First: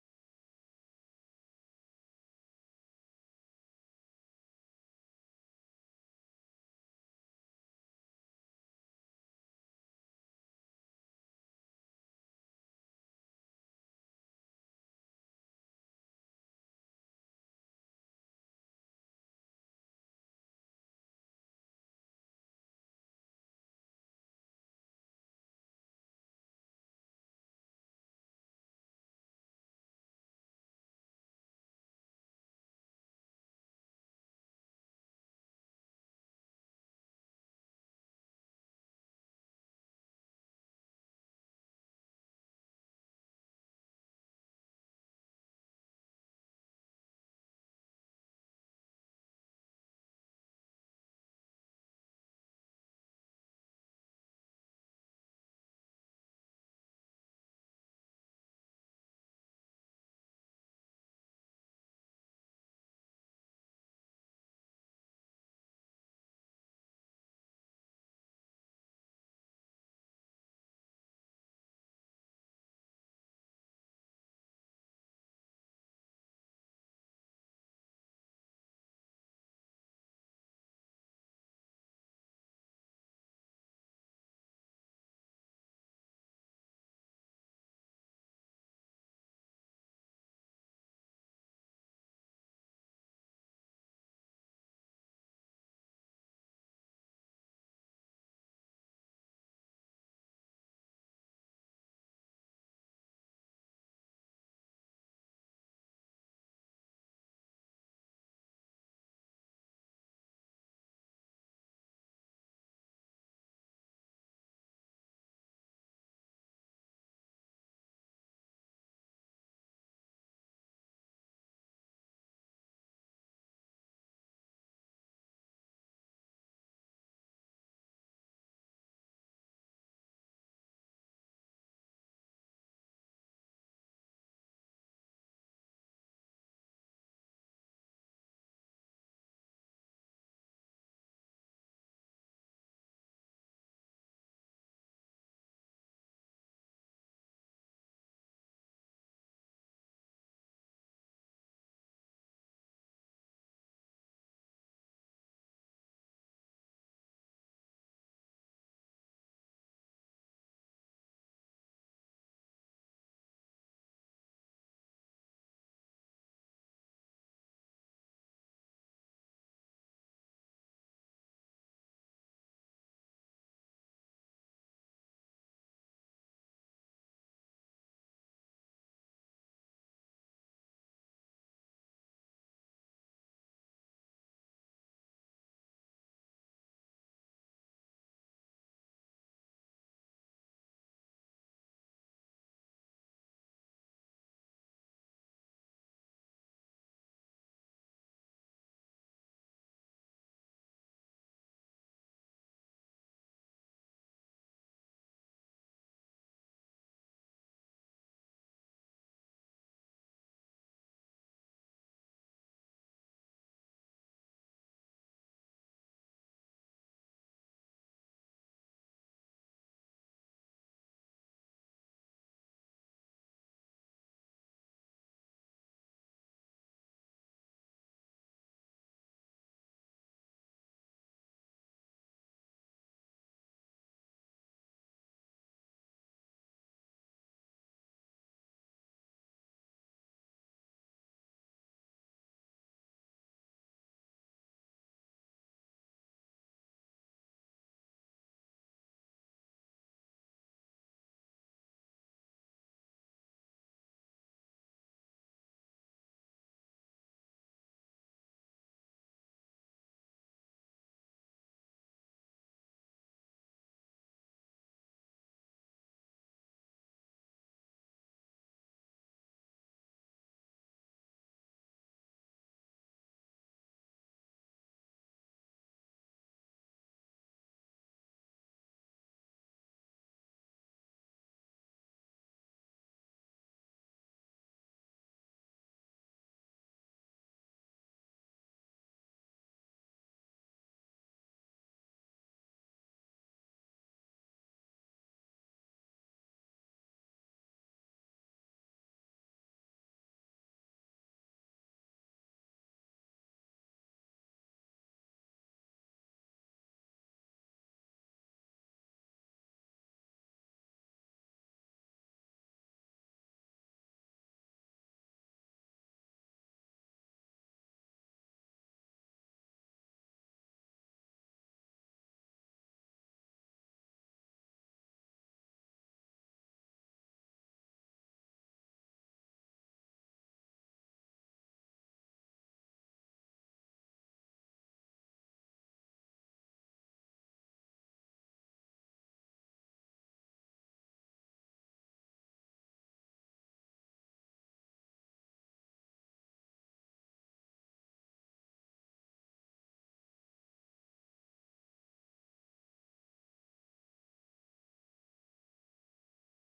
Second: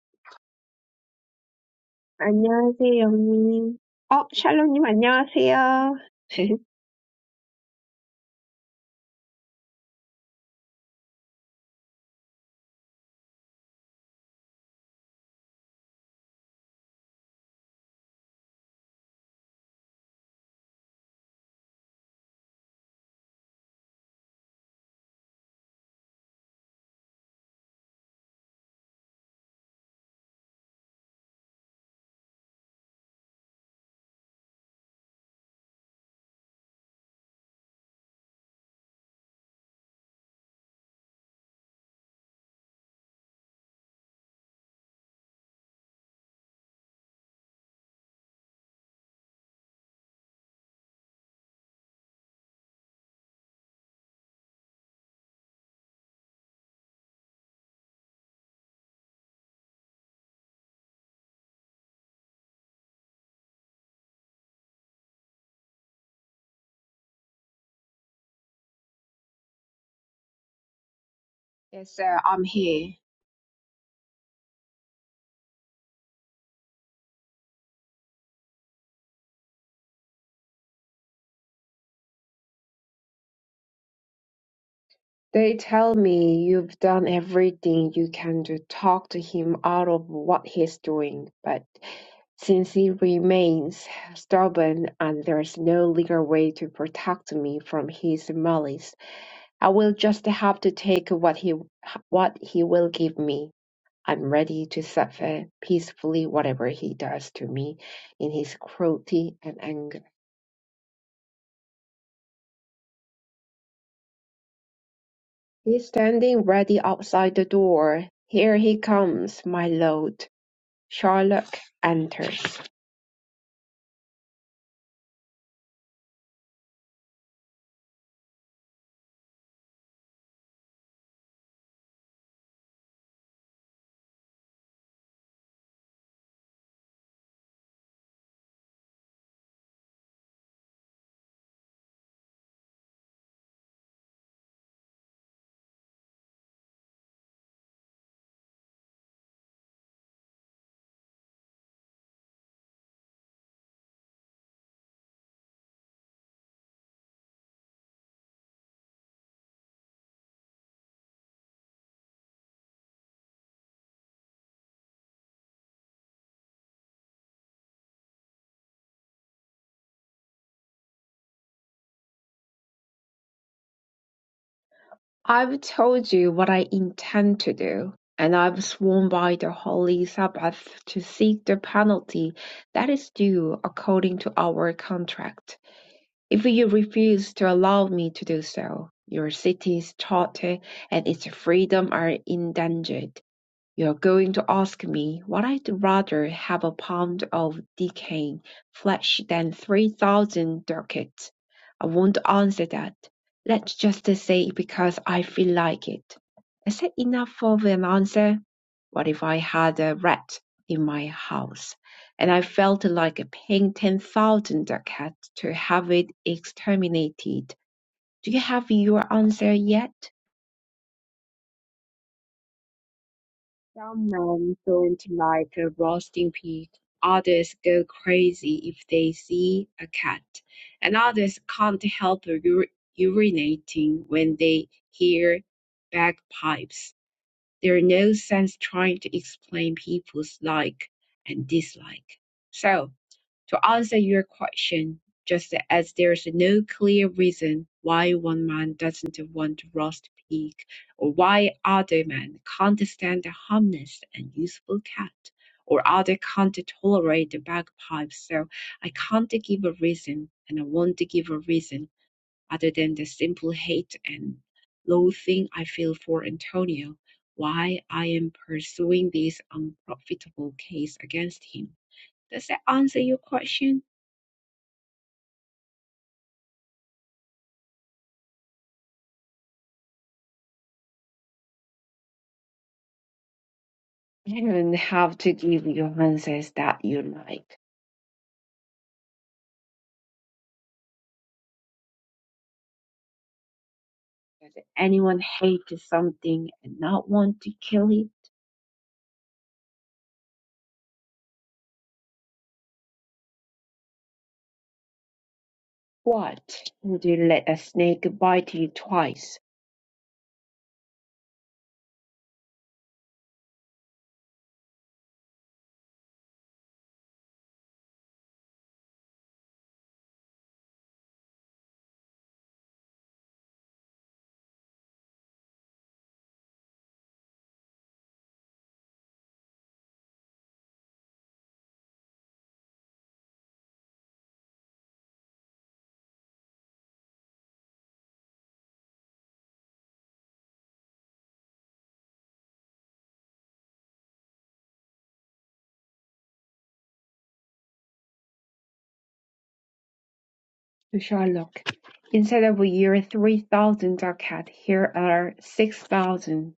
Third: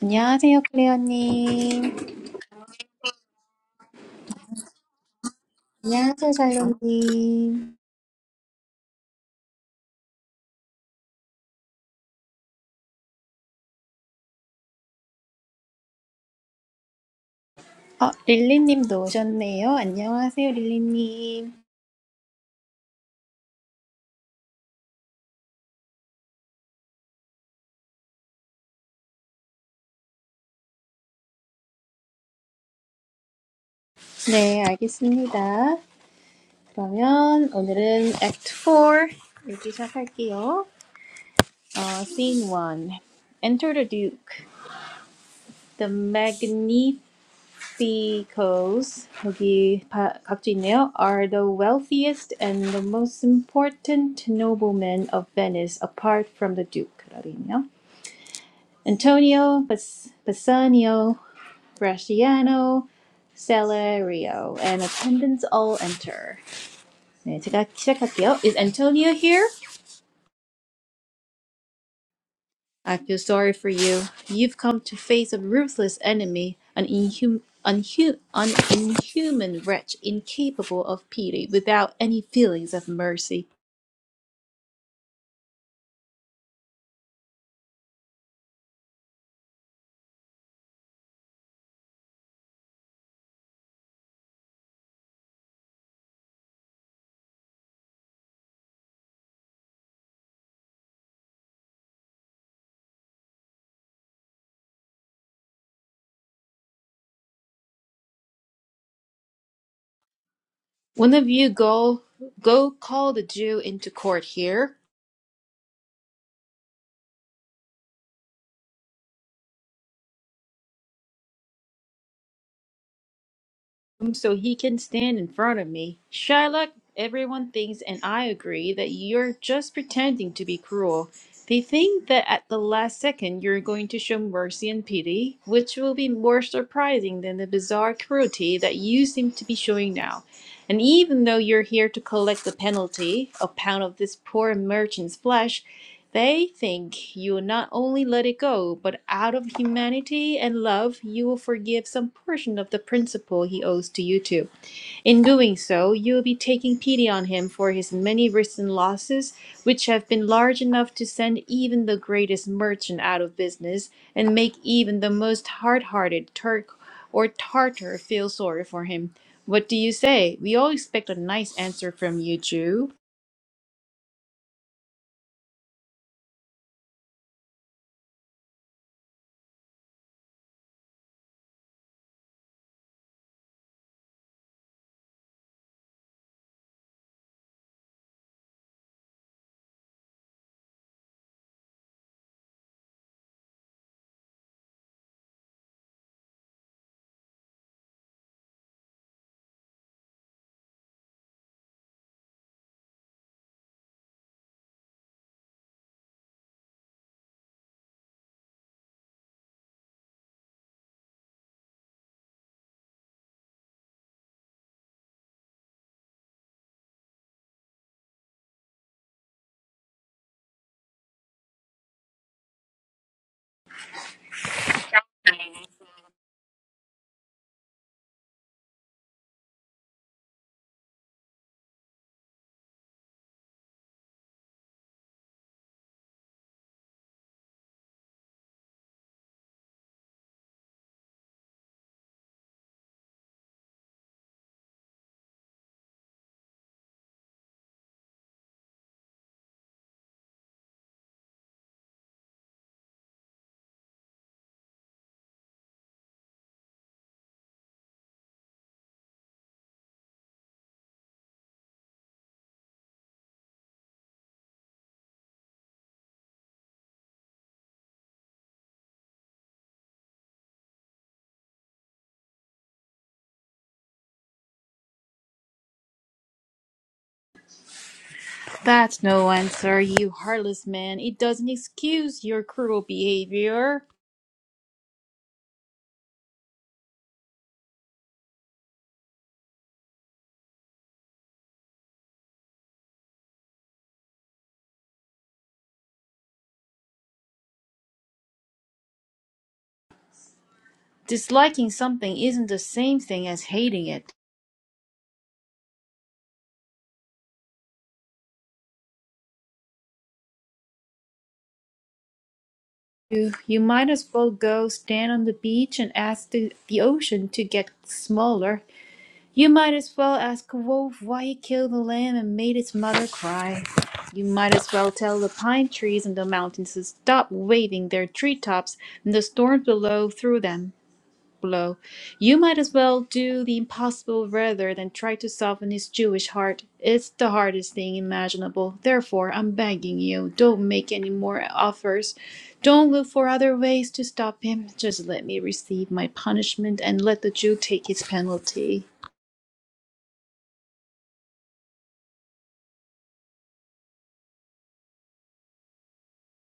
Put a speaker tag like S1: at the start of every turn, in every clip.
S1: 안녕하세요, 클레어님.
S2: 안녕하세요, 영님. 어, 샬롬님, 안녕하세요.
S1: 안녕하세요, 잘롱님. 어, 릴리님도 오셨네요. 안녕하세요, 릴리님. 네, 알겠습니다. 그러면 오늘은 Act 4 여기 시작할게요. 어, scene 1. Enter the Duke. The Magnificos, 여기 바, 각주 있네요, are the wealthiest and the most important noblemen of Venice apart from the Duke. 라고 있네요. Antonio Bassanio Bresciano Celerio and attendants all enter. 네, 제가 시작할게요. Is Antonio here?
S2: Yes, sir, I'm here.
S1: I feel sorry for you. You've come to face a ruthless enemy, an inhum unhu- an inhuman wretch incapable of pity without any feelings of mercy.
S2: They tell me you've done everything you can to talk to him out of what he's doing, but since he remains stubborn and there's no legal way to protect me from his malice, I will just have to take what he what he will give me. I'm ready to suffer peacefully whatever he does to me in his cruelty and anger.
S1: One of you go go call the Jew into court here
S2: He's standing ready outside the door. Here he comes, my lord. Sherlock enters.
S1: so he can stand in front of me. Shylock, everyone thinks, and I agree, that you're just pretending to be cruel. They think that at the last second you're going to show mercy and pity, which will be more surprising than the bizarre cruelty that you seem to be showing now. And even though you're here to collect the penalty, a pound of this poor merchant's flesh, they think you will not only let it go, but out of humanity and love, you will forgive some portion of the principal he owes to you too. In doing so, you will be taking pity on him for his many risks and losses, which have been large enough to send even the greatest merchant out of business and make even the most hard hearted Turk or Tartar feel sorry for him. What do you say? We all expect a nice answer from you, Jew.
S2: I've told you what I intend to do, and I've sworn by the holy Sabbath to seek the penalty that is due according to our contract. If you refuse to allow me to do so, your city's charter and its freedom are endangered. You're going to ask me what I'd rather have a pound of decaying flesh than three thousand ducats. I won't answer that. Let's just say because I feel like it. Is that enough of an answer? What if I had a rat in my house, and I felt like paying ten thousand ducats to have it exterminated? Do you have your answer yet? Some men don't like a roasting pig, others go crazy if they see a cat, and others can't help ur- urinating when they hear bagpipes. There's no sense trying to explain people's like and dislike. So, to answer your question, just as there's no clear reason why one man doesn't want to roast pig, or why other men can't stand a harmless and useful cat, or other can't tolerate the bagpipe, so I can't give a reason, and I won't give a reason other than the simple hate and loathing I feel for Antonio, why I am pursuing this unprofitable case against him. Does that answer your question?
S1: That's no answer, you heartless man. It doesn't excuse your cruel behavior.
S2: You don't have to give your answers that you like. Does anyone hate something and not want to kill it?
S1: Disliking something isn't the same thing as hating it.
S2: What? Would you let a snake bite you twice?
S1: You, you might as well go stand on the beach and ask the, the ocean to get smaller. You might as well ask a wolf why he killed the lamb and made its mother cry. You might as well tell the pine trees and the mountains to stop waving their treetops and the storms below through them. blow. You might as well do the impossible rather than try to soften his Jewish heart. It's the hardest thing imaginable. Therefore, I'm begging you, don't make any more offers. Don't look for other ways to stop him. Just let me receive my punishment and let the Jew take his penalty.
S2: To Sherlock. Instead of year three thousand ducat, here are six thousand.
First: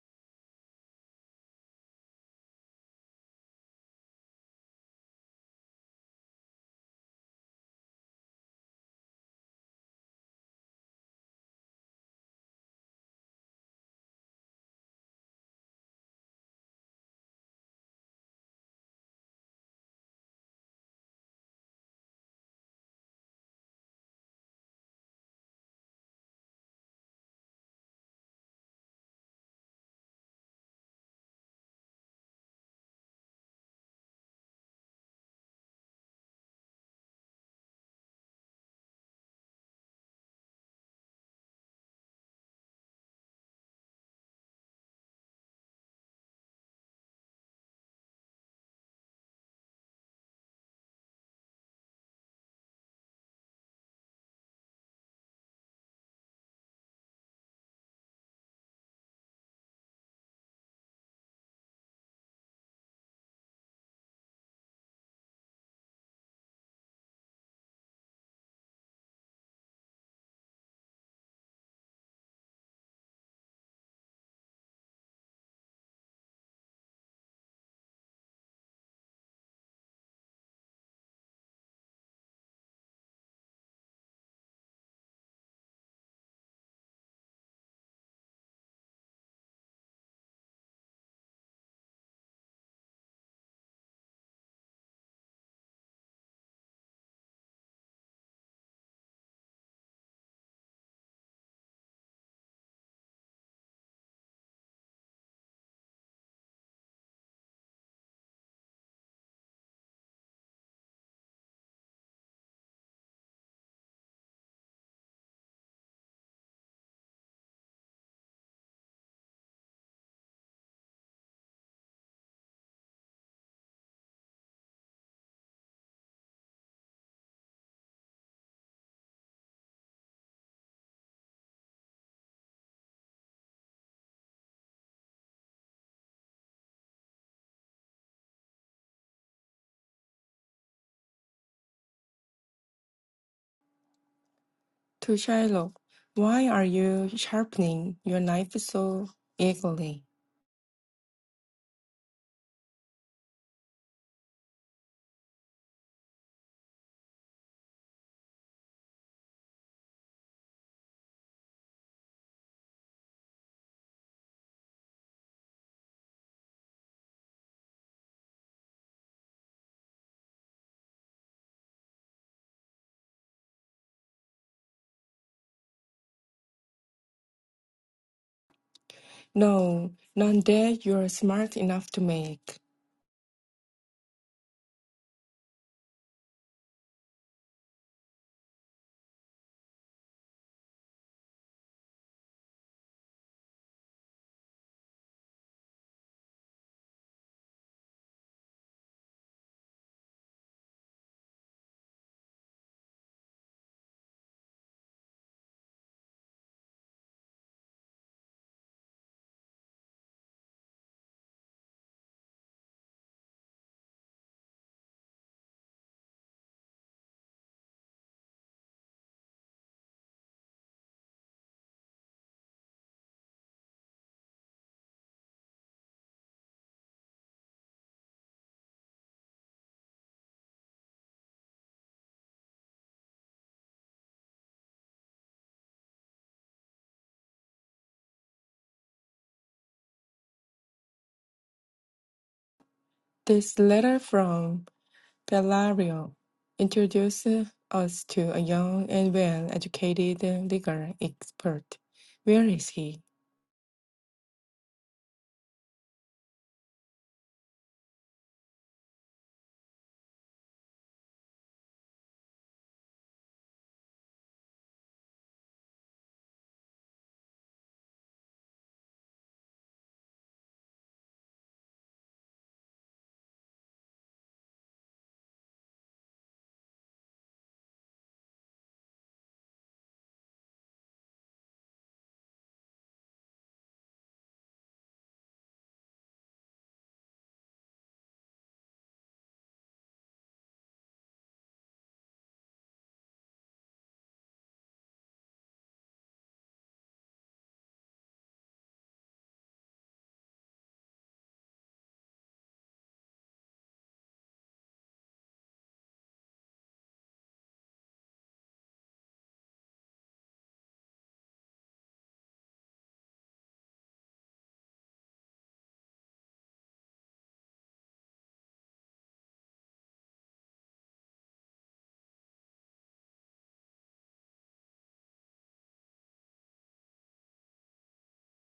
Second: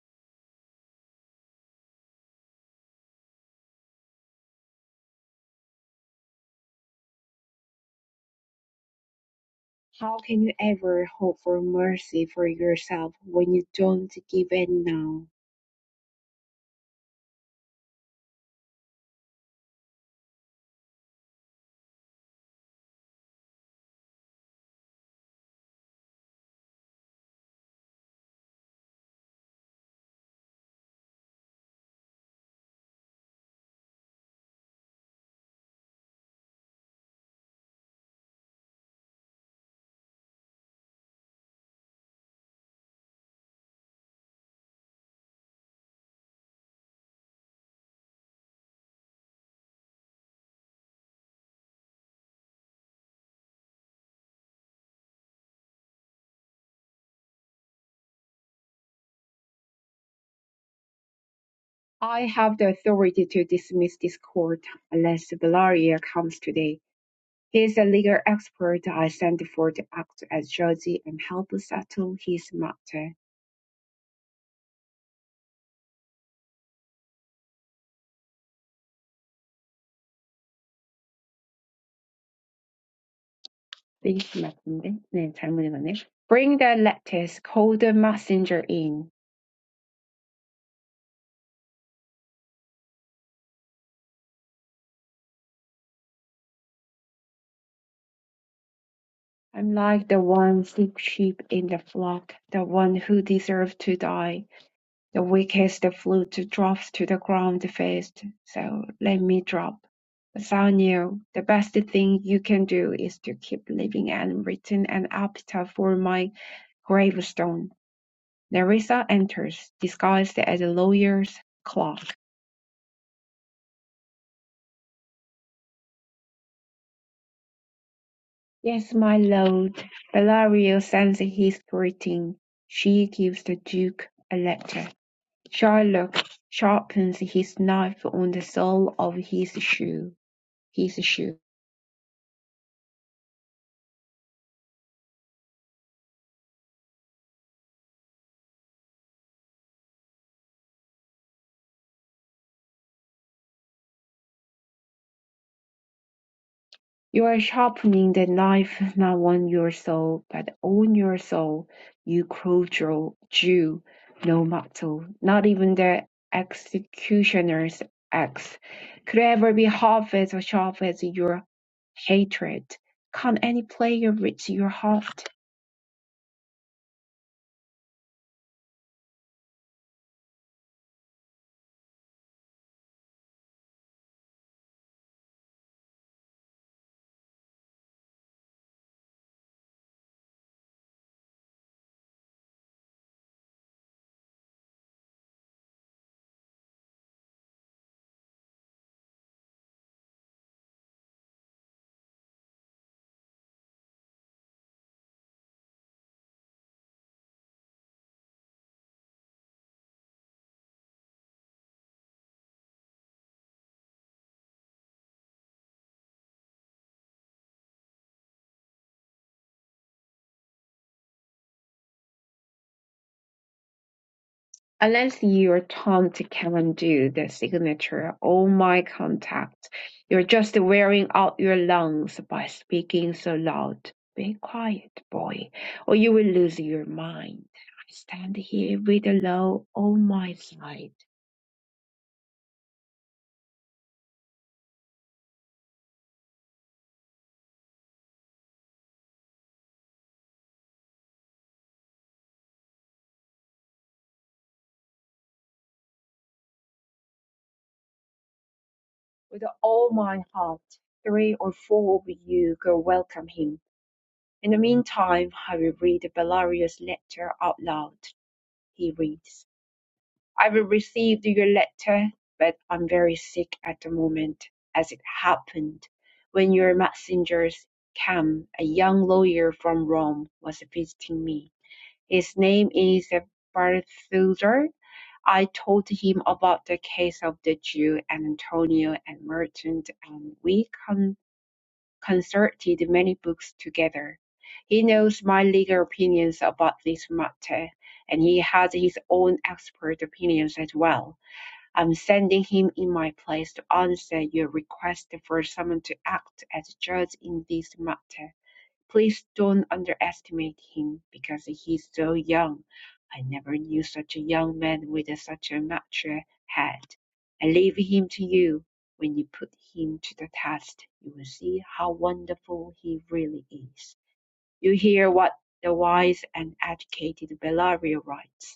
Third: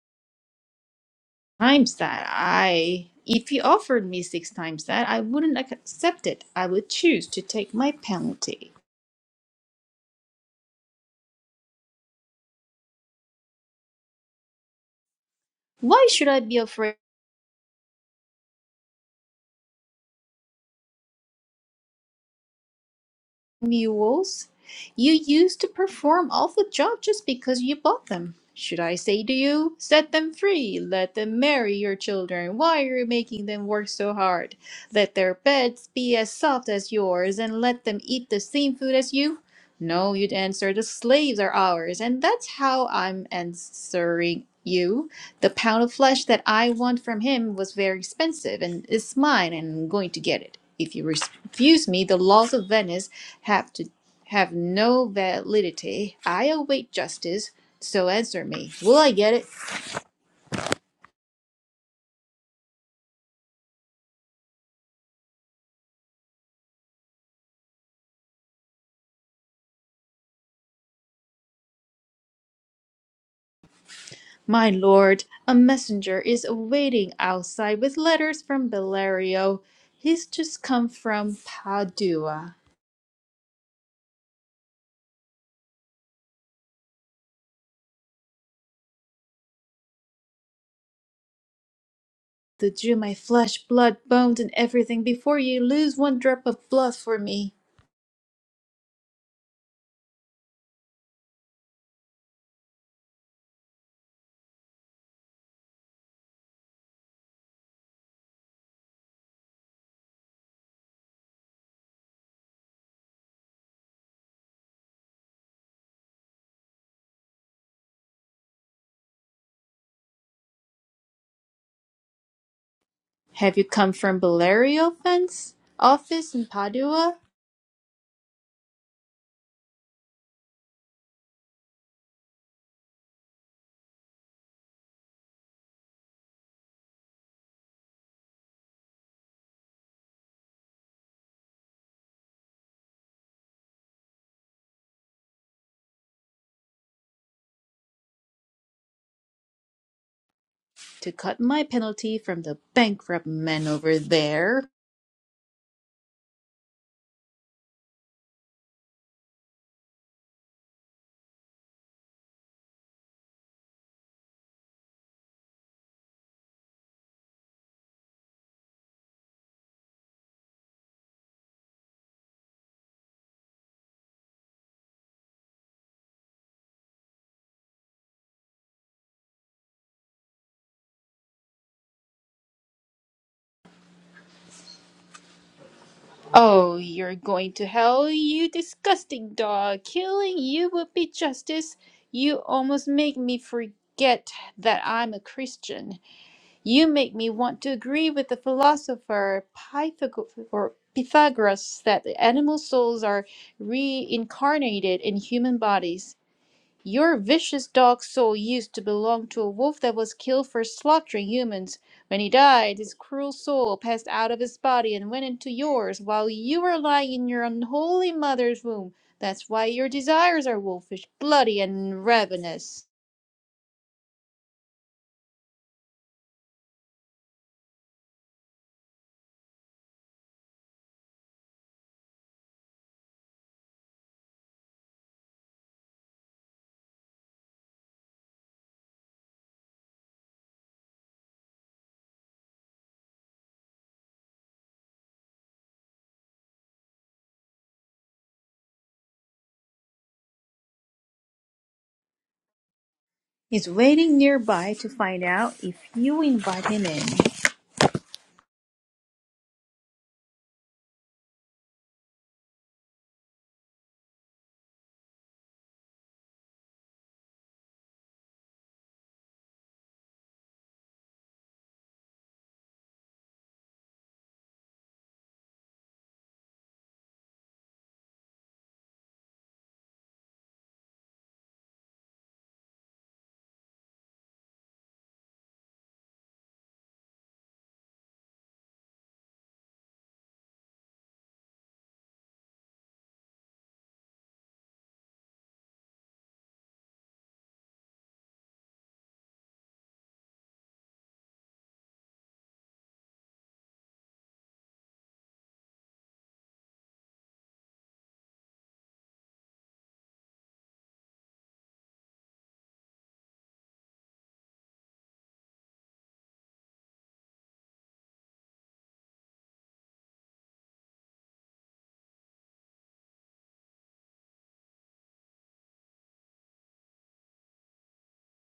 S1: Times that I. If he offered me six times that, I wouldn't ac- accept it. I would choose to take my penalty.
S2: How can you ever hope for mercy for yourself when you don't give it now?
S1: Why should I be afraid? mules you used to perform all the job just because you bought them. Should I say to you, set them free, let them marry your children? Why are you making them work so hard? Let their beds be as soft as yours, and let them eat the same food as you? No, you'd answer, the slaves are ours, and that's how I'm answering you. The pound of flesh that I want from him was very expensive, and it's mine, and I'm going to get it. If you refuse me, the laws of Venice have to have no validity. I await justice, so answer me. Will I get it?
S2: I have the authority to dismiss this court unless Valeria comes today. He is a legal expert I sent for to act as judge and help settle his matter.
S1: My lord, a messenger is awaiting outside with letters from Bellario. He's just come from Padua.
S2: 링크 맞는데? 네, 잘못 읽었네. Bring the lattice, call the messenger in.
S1: To drew my flesh, blood, bones, and everything before ye lose one drop of blood for me.
S2: I'm like the one sick sheep in the flock, the one who deserved to die. The weakest flute drops to the ground first, so let me drop. Bassanio, the best thing you can do is to keep living and return an epitaph for my gravestone Nerissa enters, disguised as a lawyer's clerk.
S1: Have you come from Bellerio fence office in Padua
S2: "Yes, my lord," Bellario sends his greeting. She gives the duke a letter. Shylock sharpens his knife on the sole of his shoe. His shoe.
S3: To Shylock, why are you sharpening your knife so eagerly?
S1: to cut my penalty from the bankrupt men over there?
S2: You are sharpening the knife not on your soul, but on your soul, you cruel Jew. No mortal, not even the executioner's axe, could ever be half as sharp as your hatred. Can't any player reach your heart?
S3: No, none that you are smart enough to make.
S1: Oh, you're going to hell, you disgusting dog! Killing you would be justice. You almost make me forget that I'm a Christian. You make me want to agree with the philosopher Pythag- or Pythagoras that the animal souls are reincarnated in human bodies. Your vicious dog soul used to belong to a wolf that was killed for slaughtering humans. When he died, his cruel soul passed out of his body and went into yours while you were lying in your unholy mother's womb. That's why your desires are wolfish, bloody, and ravenous.
S2: unless you're Tom to come and do the signature, all my contact, you're just wearing out your lungs by speaking so loud. Be quiet, boy, or you will lose your mind. I stand here with a law on my side,
S3: This letter from Bellario introduces us to a young and well-educated legal expert. Where is he?
S1: He's waiting nearby to find out if you invite him in.
S2: with all my heart. Three or four of you go welcome him. In the meantime, I will read Bellario's letter out loud. He reads. I have received your letter, but I'm very sick at the moment, as it happened. When your messengers came, a young lawyer from Rome was visiting me. His name is Barthusar. I told him about the case of the Jew and Antonio and Merchant, and we con- concerted many books together. He knows my legal opinions about this matter, and he has his own expert opinions as well I'm sending him in my place to answer your request for someone to act as judge in this matter. Please don't underestimate him because he's so young. I never knew such a young man with such a mature head. I leave him to you. When you put him to the test, you will see how wonderful he really is. You hear what the wise and educated Bellario writes.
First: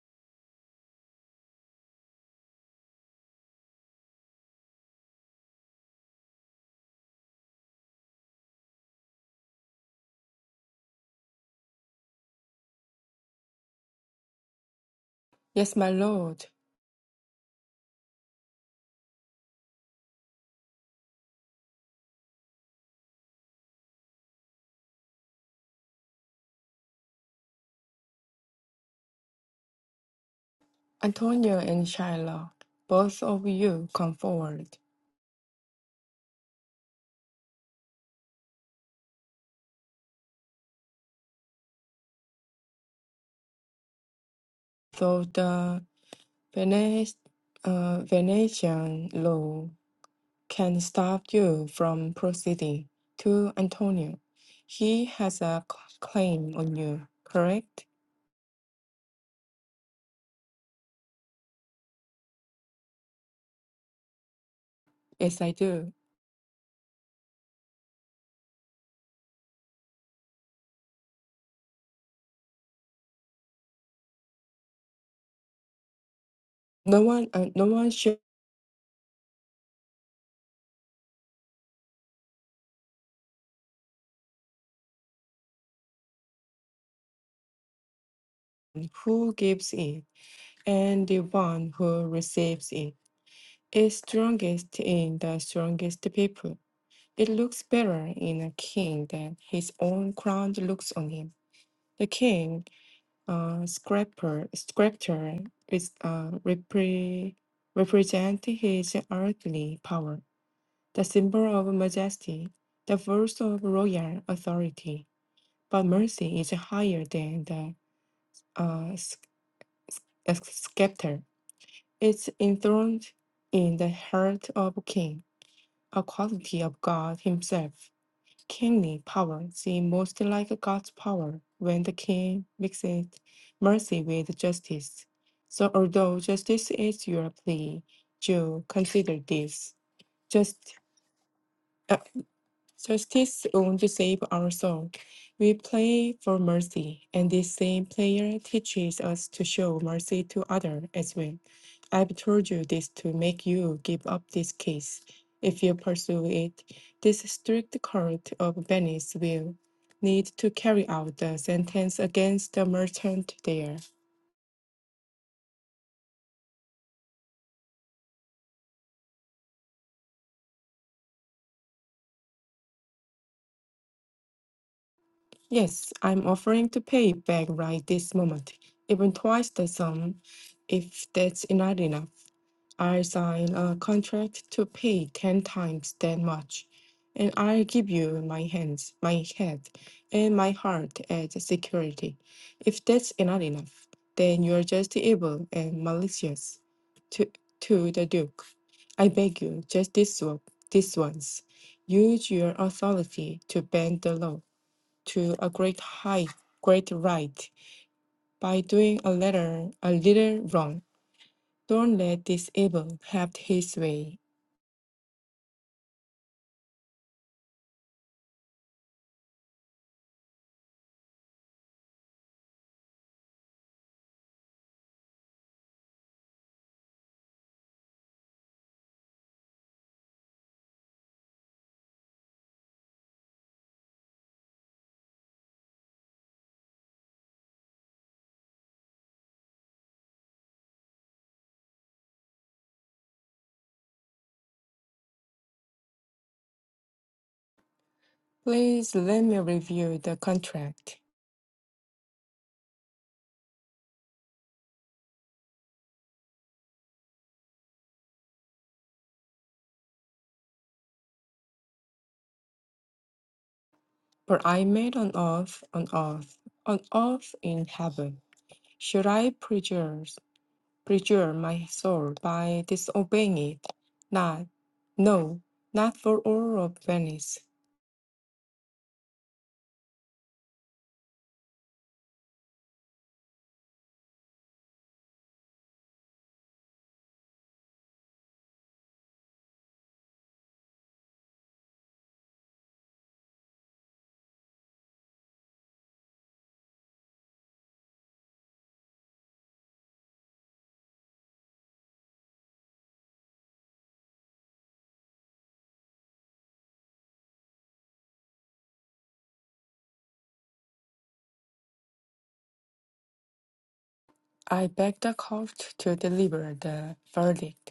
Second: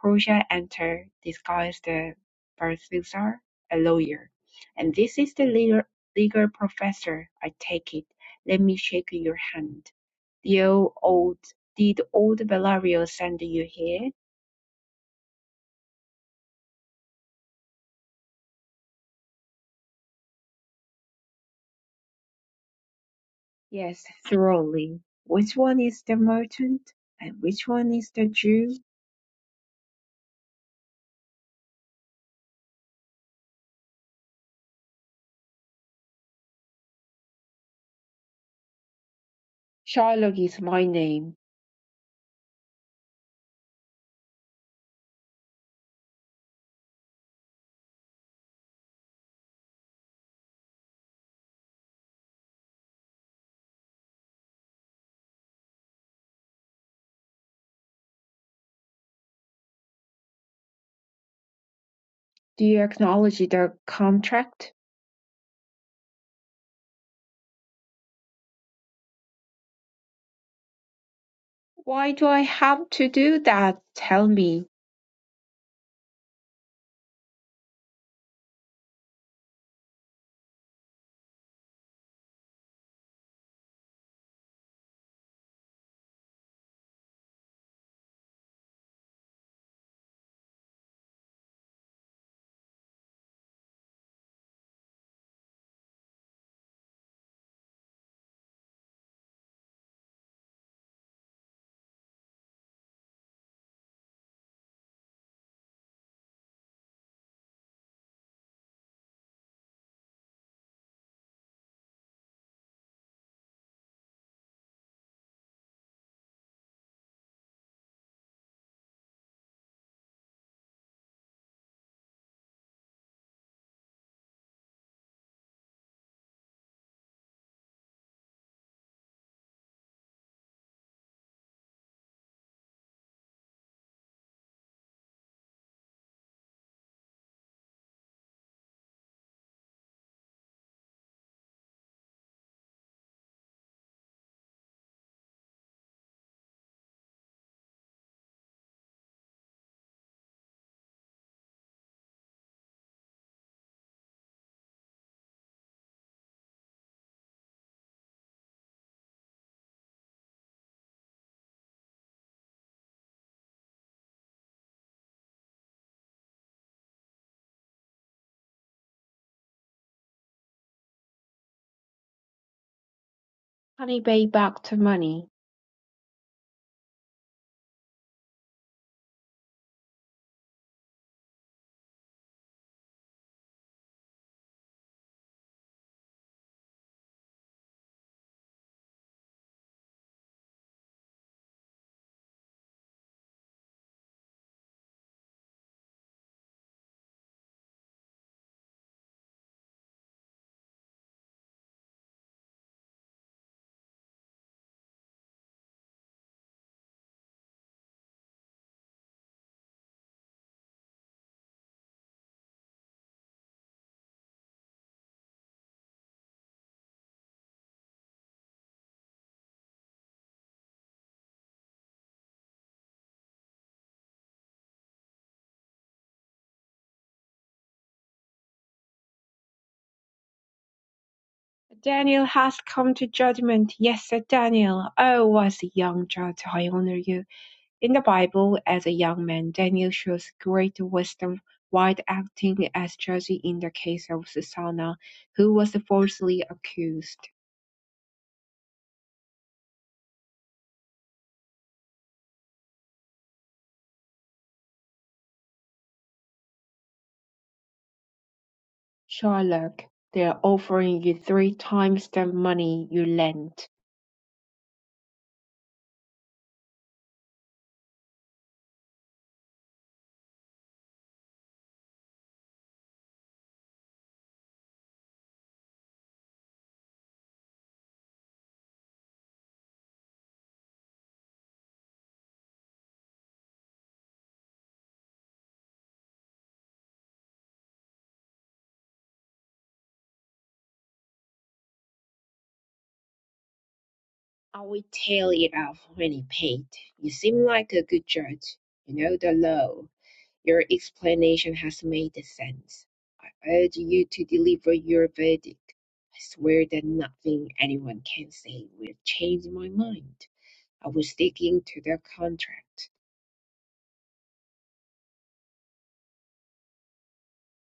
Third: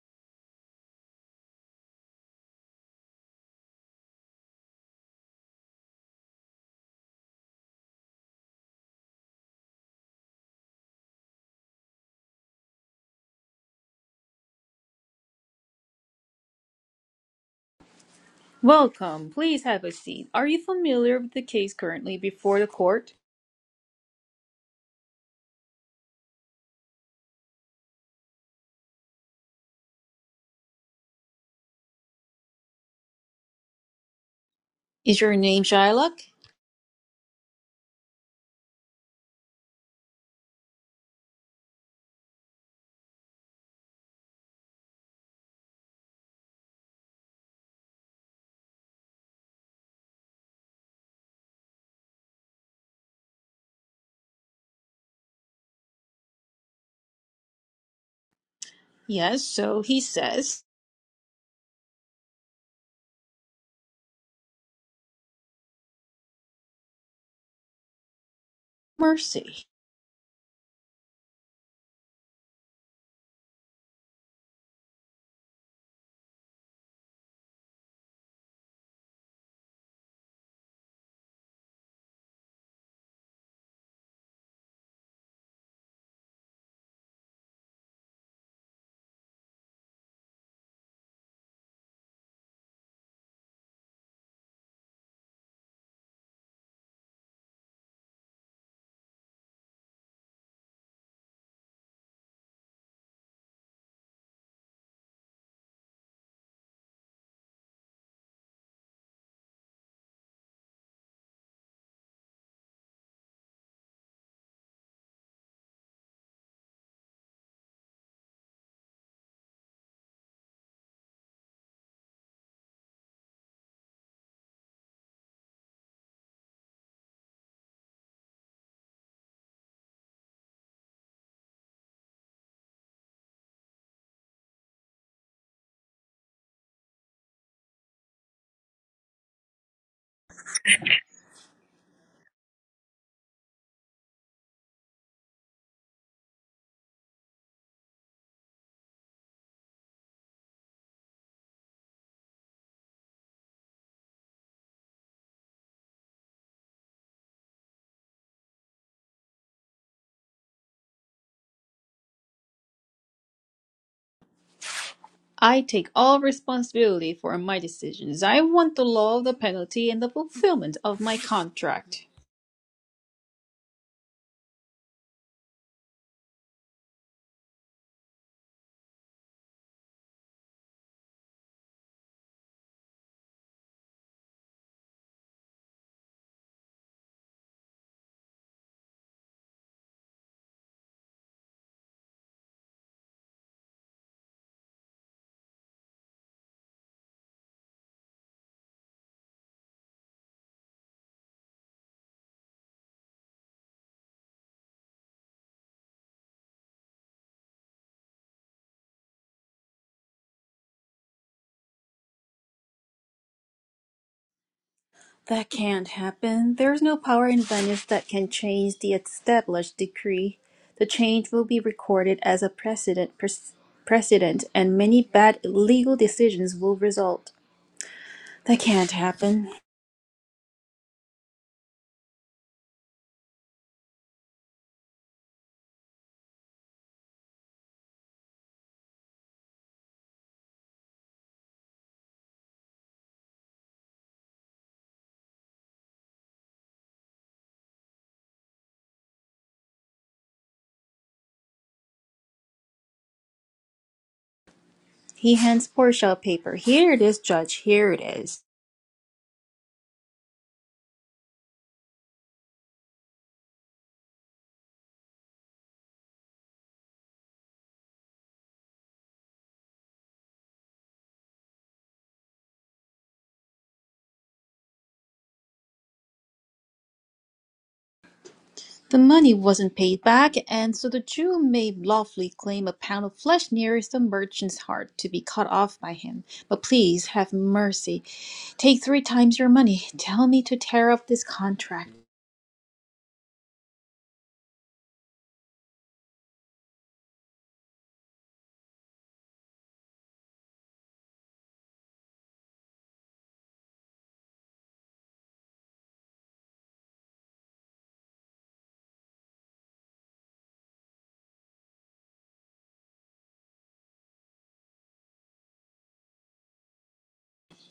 S2: Portia enters disguised as Balthazar, a lawyer. And this is the legal, legal professor, I take it. Let me shake your hand. Dear old, did old Valerio send you here?
S3: Yes, my lord.
S1: Welcome. Please have a seat. Are you familiar with the case currently before the court?
S2: Yes, thoroughly. Which one is the merchant? And which one is the Jew?
S3: Antonio and Shylock, both of you come forward.
S1: Is your name Shylock?
S2: Shylock is my name.
S3: So the Venice, uh, Venetian law can stop you from proceeding to Antonio. He has a c- claim on you, correct?
S1: Yes, so he says.
S2: Do you acknowledge the contract?
S3: Yes, I do.
S1: Mercy.
S2: Why do I have to do that? Tell me.
S3: No one, uh, no one should who gives it, and the one who receives it is strongest in the strongest people. It looks better in a king than his own crown looks on him. The king, uh, scraper, scripture is uh, repre- represent his earthly power the symbol of majesty, the verse of royal authority. But mercy is higher than the uh, s- uh, scepter. It's enthroned in the heart of a king, a quality of God himself. Kingly power seems most like God's power when the king mixes mercy with justice. So although justice is your plea, you consider this. Just uh, Justice won't save our soul. We play for mercy, and this same prayer teaches us to show mercy to others as well. I've told you this to make you give up this case. If you pursue it, this strict court of Venice will need to carry out the sentence against the merchant there.
S1: I take all responsibility for my decisions. I want the law of the penalty and the fulfillment of my contract.
S2: Honey, pay back the money.
S3: Yes, I'm offering to pay back right this moment, even twice the sum, if that's not enough. I will sign a contract to pay ten times that much, and I'll give you my hands, my head, and my heart as security. If that's not enough, then you're just evil and malicious. To to the Duke, I beg you, just this, o- this once. Use your authority to bend the law to a great height, great right, by doing a little, a little wrong. Don't let this evil have his way.
S1: That can't happen. There is no power in Venice that can change the established decree. The change will be recorded as a precedent, pres- precedent and many bad legal decisions will result. That can't happen.
S2: Daniel hath come to judgment. Yes, Sir Daniel. Oh, as a young judge, I honor you. In the Bible, as a young man, Daniel shows great wisdom while acting as judge in the case of Susanna, who was falsely accused.
S3: Please let me review the contract.
S1: He hands Portia a paper. Here it is, Judge, here it is.
S2: Sherlock, they're offering you three times the money you lent.
S3: For I made an oath, an oath, an oath in heaven. Should I perjure, perjure my soul by disobeying it? Not, no, not for all of Venice.
S1: The money wasn't paid back, and so the Jew may lawfully claim a pound of flesh nearest the merchant's heart to be cut off by him. But please have mercy. Take three times your money. Tell me to tear up this contract.
S2: I will tell it off when he paid. You seem like a good judge. You know the law. Your explanation has made sense. I urge you to deliver your verdict. I swear that nothing anyone can say will change my mind. I was sticking to the contract.
S3: I beg the court to deliver the verdict.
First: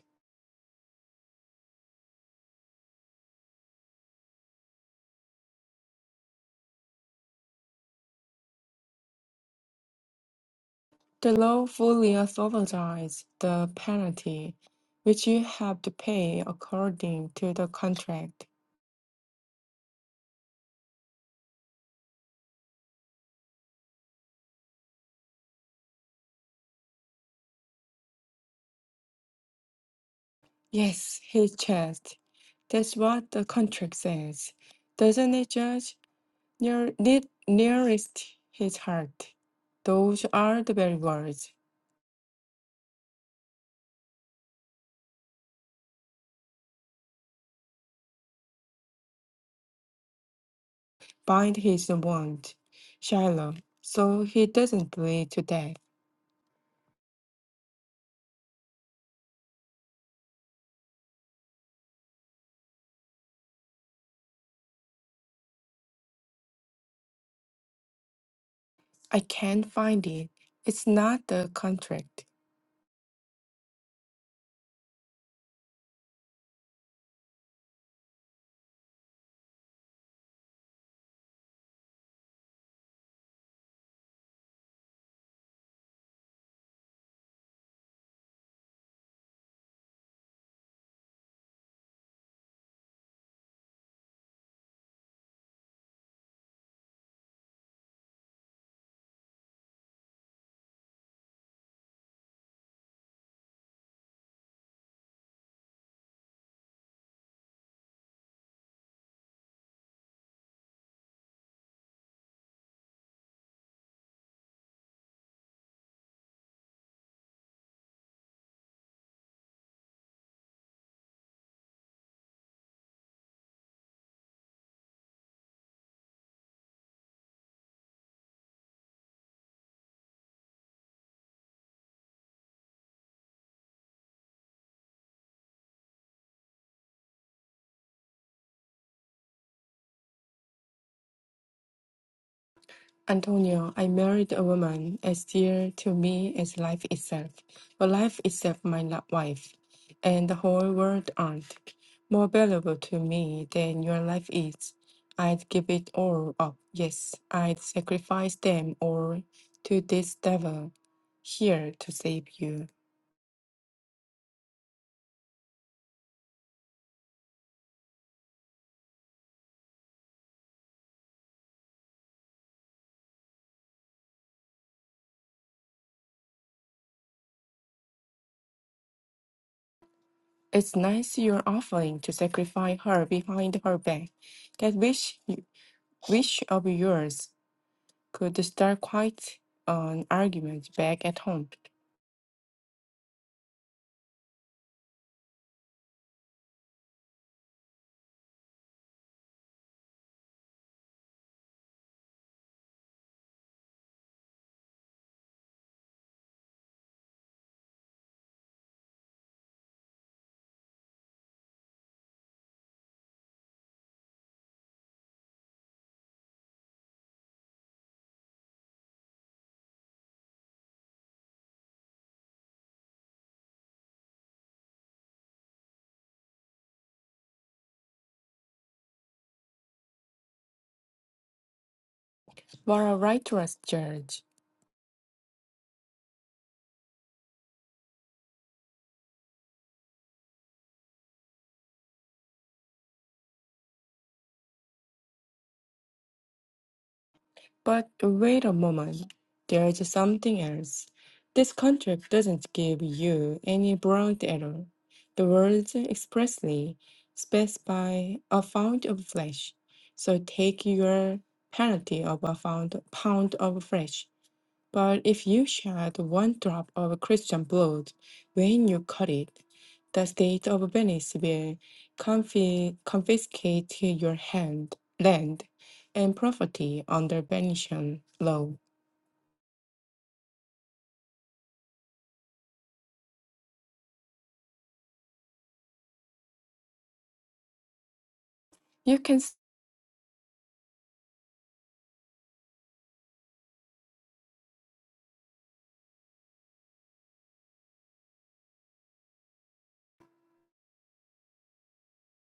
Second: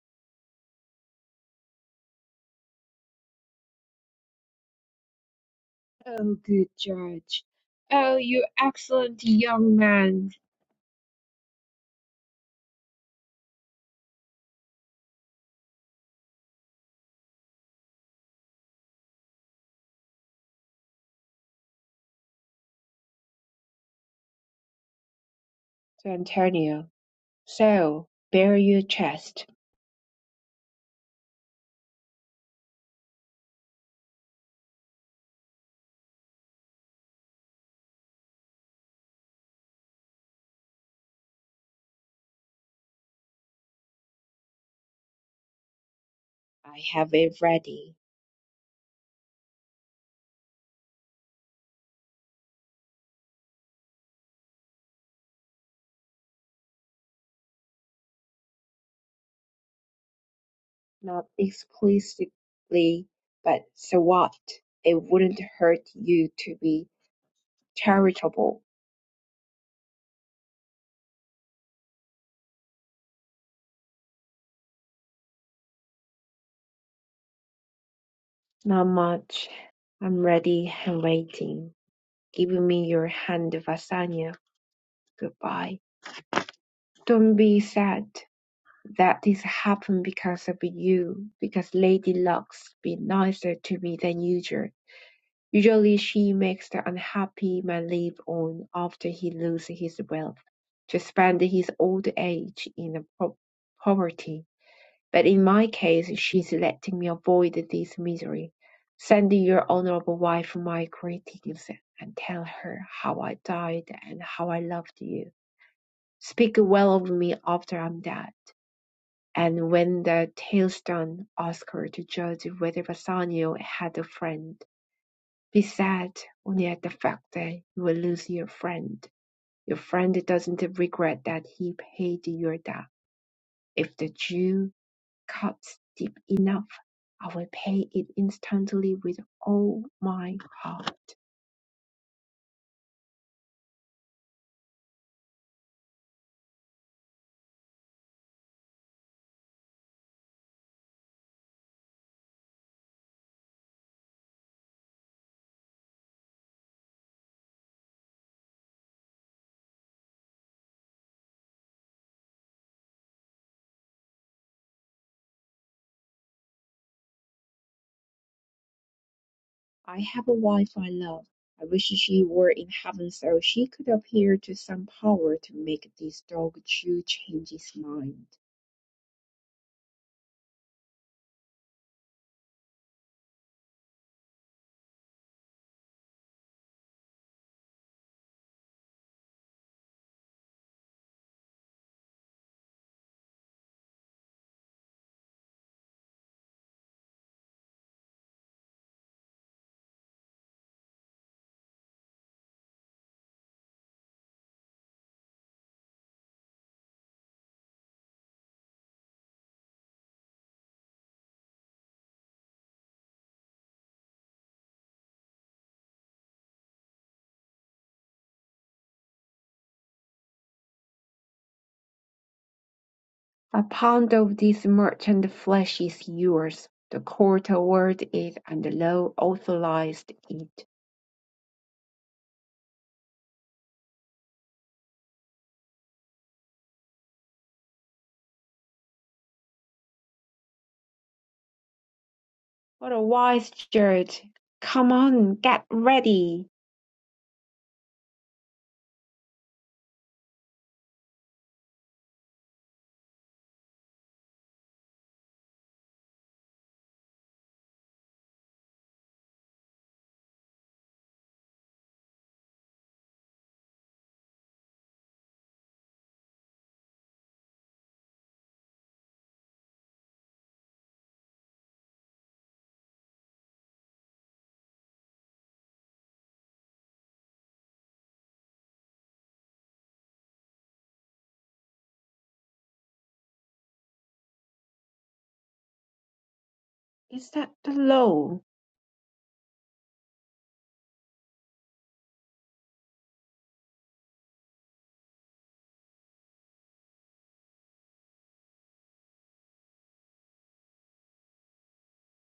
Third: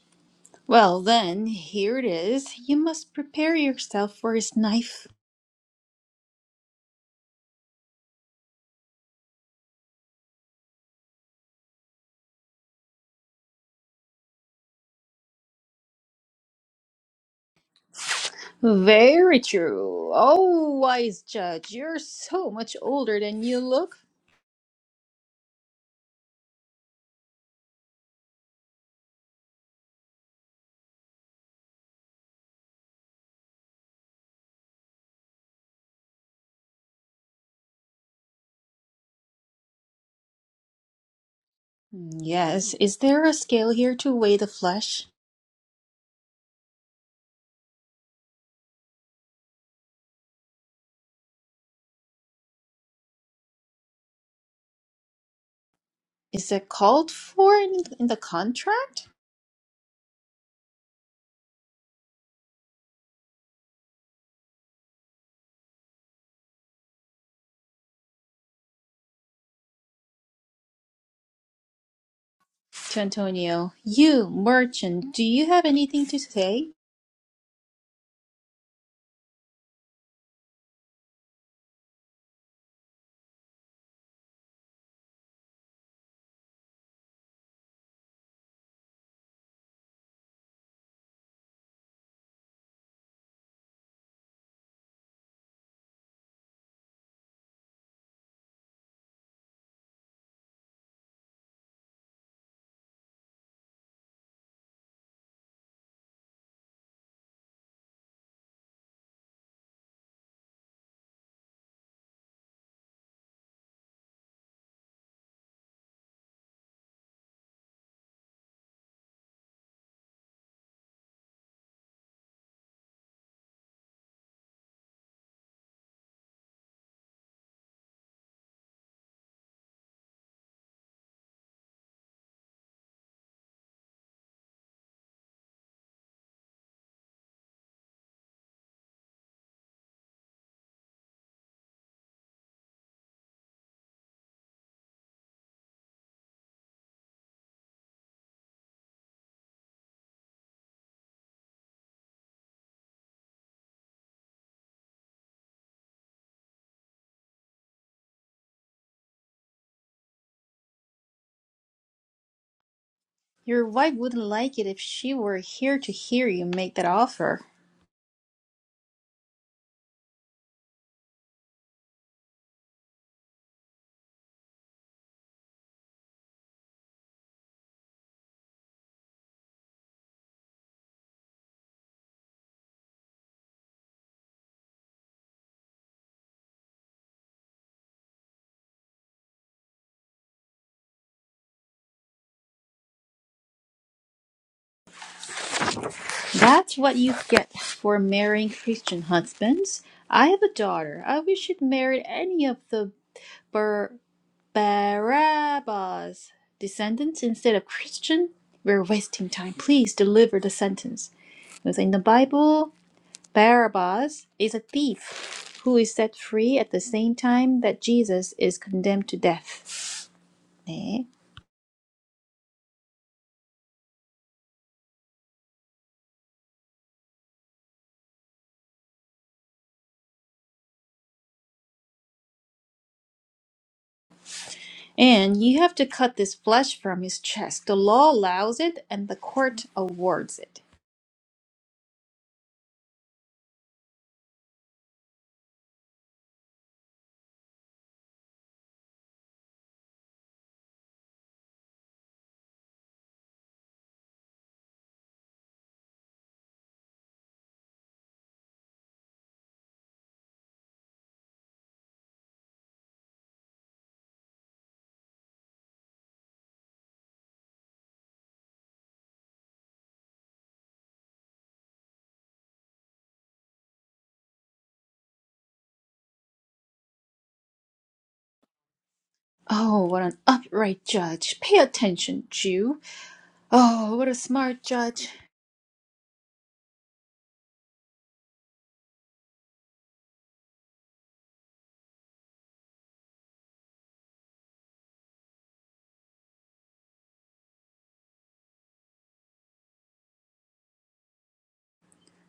S1: Well, then, here it is. You must prepare yourself for his knife.
S2: Oh, good judge. Oh, you excellent young man.
S3: The law fully authorizes the penalty, which you have to pay according to the contract.
S1: Very true. Oh, wise judge, you're so much older than you look.
S2: To Antonio. So, bare your chest.
S3: Yes, he checked. That's what the contract says. Doesn't it, Judge? Near, ne- nearest his heart. Those are the very words.
S1: Mm, Yes. Is there a scale here to weigh the flesh?
S2: I have it ready.
S3: Bind his wound, Shiloh, so he doesn't bleed to death.
S1: Is it called for in, in the contract?
S2: Not explicitly, but so what? It wouldn't hurt you to be charitable
S3: I can't find it. It's not the contract.
S1: To Antonio, you, merchant, do you have anything to say?
S2: Not much. I'm ready and waiting. Give me your hand, Vasanya. Goodbye. Don't be sad that this happened because of you, because Lady Lux be nicer to me than usual. Usually she makes the unhappy man live on after he loses his wealth, to spend his old age in a po- poverty. But in my case she's letting me avoid this misery. Send your honorable wife my greetings and tell her how I died and how I loved you. Speak well of me after I'm dead. And when the tale's done, ask her to judge whether Bassanio had a friend. Be sad only at the fact that you will lose your friend. Your friend doesn't regret that he paid your debt. If the Jew cuts deep enough, I will pay it instantly with all my heart.
S3: Antonio, I married a woman as dear to me as life itself, but life itself my lo- wife, and the whole world aren't. More valuable to me than your life is. I'd give it all up, yes, I'd sacrifice them all to this devil here to save you.
S1: Your wife wouldn't like it if she were here to hear you make that offer.
S2: I have a wife I love. I wish she were in heaven so she could appeal to some power to make this dog Jew change his mind.
S3: It's nice you're offering to sacrifice her behind her back. That wish, wish of yours could start quite an argument back at home
S1: That's what you get for marrying Christian husbands. I have a daughter. I wish she'd married any of the Barabbas. Descendants instead of Christian? We're wasting time. Please deliver the sentence. Because in the Bible, Barabbas is a thief who is set free at the same time that Jesus is condemned to death. 네.
S2: A pound of this merchant flesh is yours. The court awarded it, and the law authorized it.
S3: for a righteous judge.
S1: And you have to cut this flesh from his chest. The law allows it, and the court awards it.
S2: What a wise judge! Come on, get ready.
S3: But wait a moment, there's something else. This contract doesn't give you any broad error. The words expressly specify a pound of flesh, so take your penalty of a pound, pound of flesh. But if you shed one drop of Christian blood when you cut it, the state of Venice will confi- confiscate your hand, land and property under Venetian law.
S1: Oh, what an upright judge. Pay attention, Jew. Oh, what a smart judge.
S2: Is that the law?
S3: You can s-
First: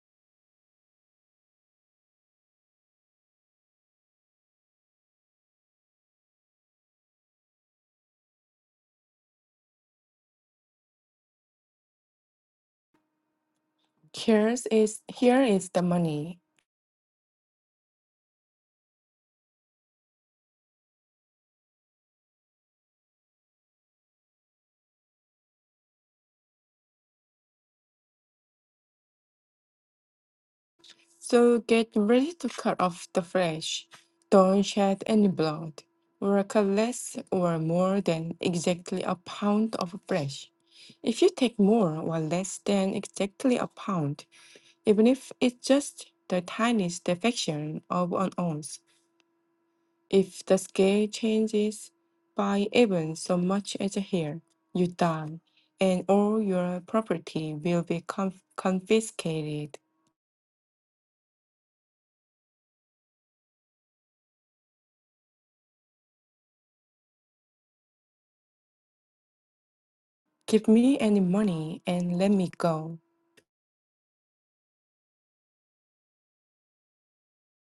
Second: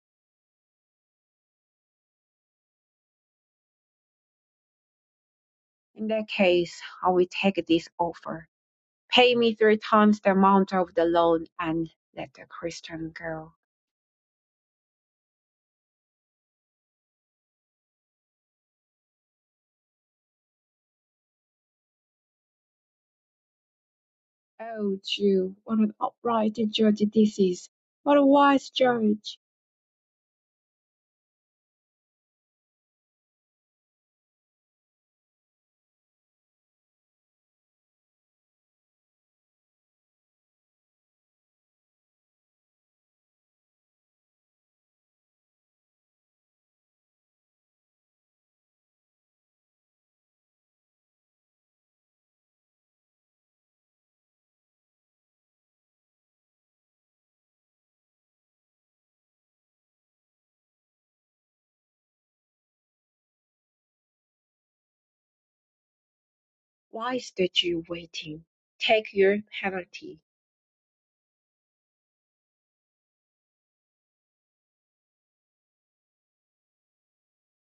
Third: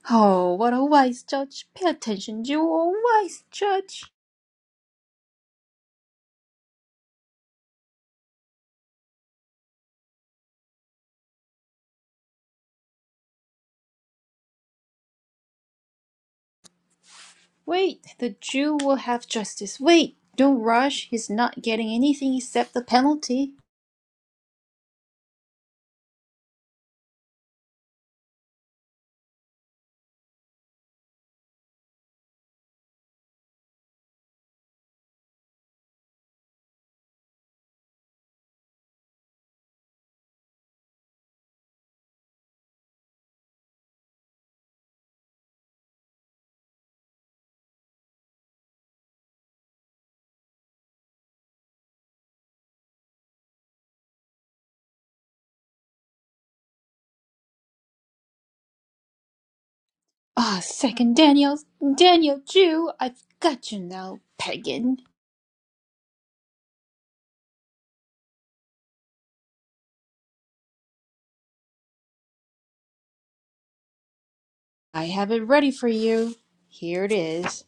S1: Oh, what a wise judge! Pay attention, Jew, oh wise judge!
S2: In that case, I will take this offer. Pay me three times the amount of the loan and let the Christian go.
S3: here's is here is the money
S1: Wait, the Jew will have justice. Wait, don't rush. He's not getting anything except the penalty.
S2: Oh, Jew, what an upright judge this is! What a wise judge!
S3: So get ready to cut off the flesh. Don't shed any blood, or cut less or more than exactly a pound of flesh. If you take more or less than exactly a pound, even if it's just the tiniest fraction of an ounce, if the scale changes by even so much as a hair, you die, and all your property will be conf- confiscated.
S1: Ah, second Daniel, Daniel, Jew, I've got you now, pagan.
S2: Why is the Jew waiting? Take your penalty.
S3: Give me any money and let me go.
S1: I have it ready for you. Here it is.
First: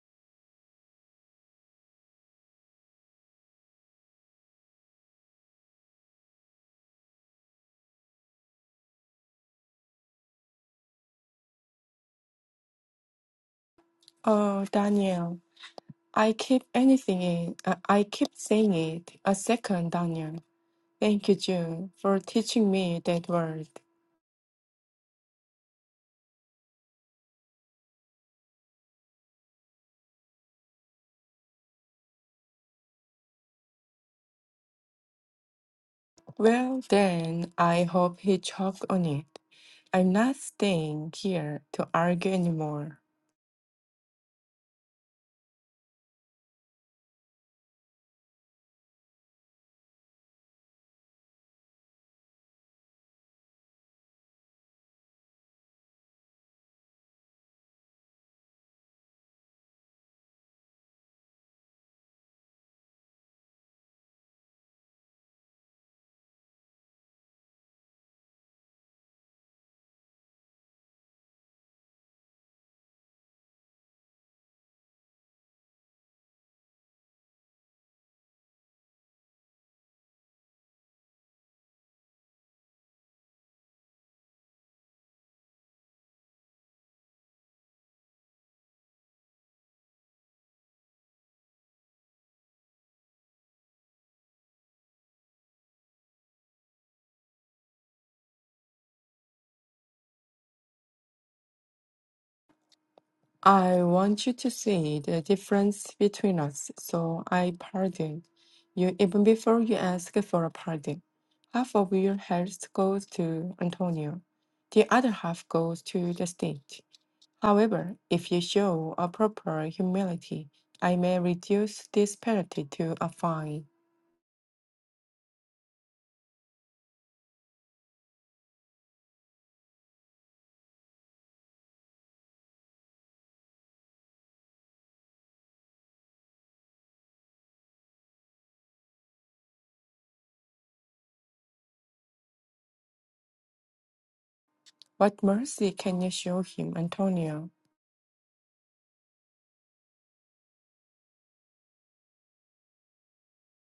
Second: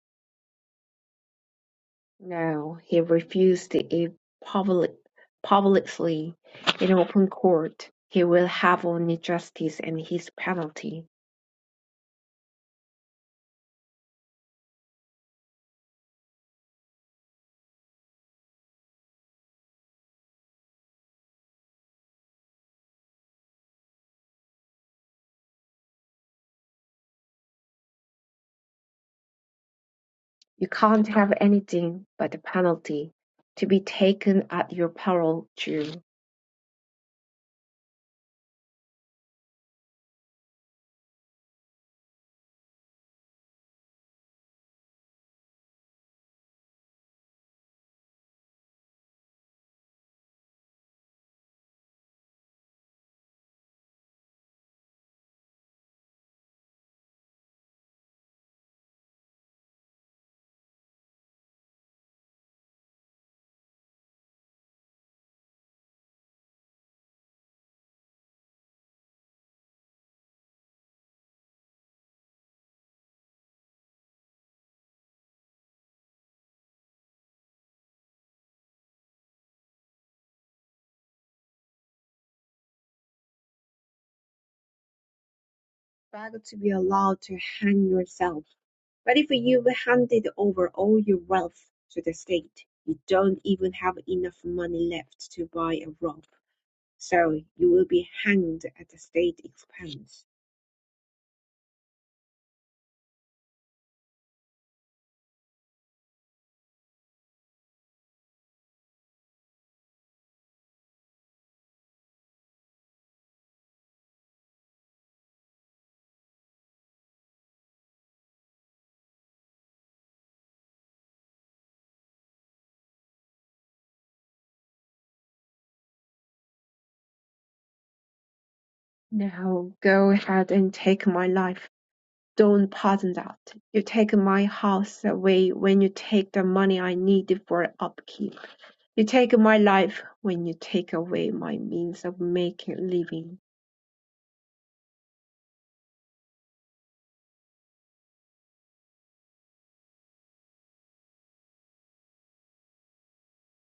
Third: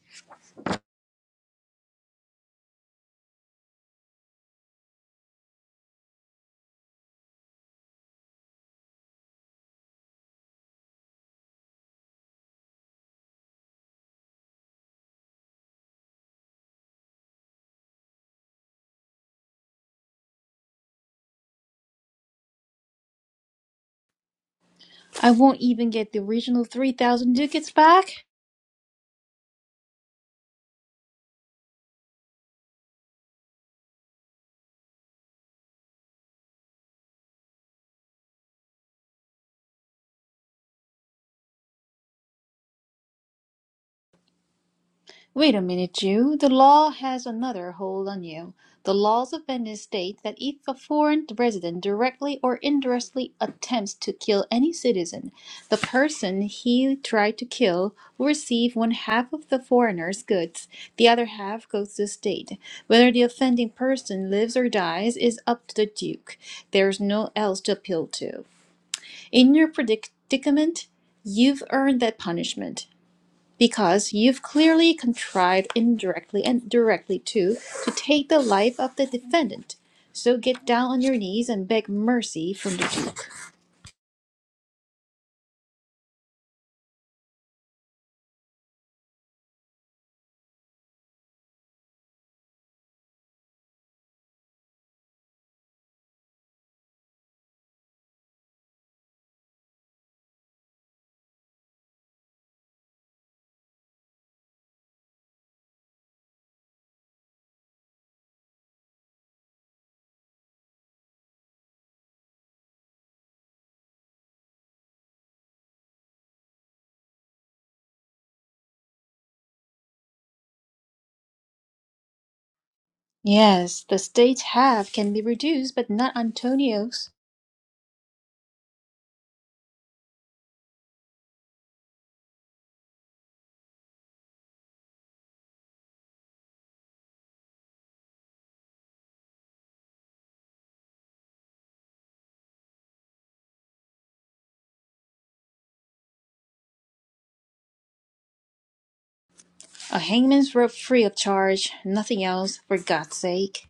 S2: No, he refused it public, publicly in open court. He will have only justice and his penalty.
S3: Oh, Daniel, I keep anything in. I I keep saying it. A second, Daniel. Thank you, June, for teaching me that word.
S1: I won't even get the original 3,000 ducats back.
S2: You can't have anything but the penalty, to be taken at your peril to
S3: Well, then, I hope he choked on it. I'm not staying here to argue anymore.
S1: Wait a minute, Jew. The law has another hold on you. The laws of Venice state that if a foreign resident directly or indirectly attempts to kill any citizen, the person he tried to kill will receive one half of the foreigner's goods. The other half goes to the state. Whether the offending person lives or dies is up to the Duke. There's no else to appeal to. In your predicament, you've earned that punishment because you've clearly contrived indirectly and directly too to take the life of the defendant. So get down on your knees and beg mercy from the Duke.
S2: beg to be allowed to hang yourself. But if you've handed over all your wealth to the state, you don't even have enough money left to buy a rope, so you will be hanged at the state expense.
S3: I want you to see the difference between us, so I pardon you even before you ask for a pardon. Half of your health goes to Antonio, the other half goes to the state. However, if you show a proper humility, I may reduce this penalty to a fine.
S1: Yes, the state's half can be reduced, but not Antonio's.
S2: Now go ahead and take my life. Don't pardon that. You take my house away when you take the money I need for upkeep. You take my life when you take away my means of making a living.
S3: What mercy can you show him, Antonio?
S1: A hangman's rope free of charge, nothing else, for God's sake.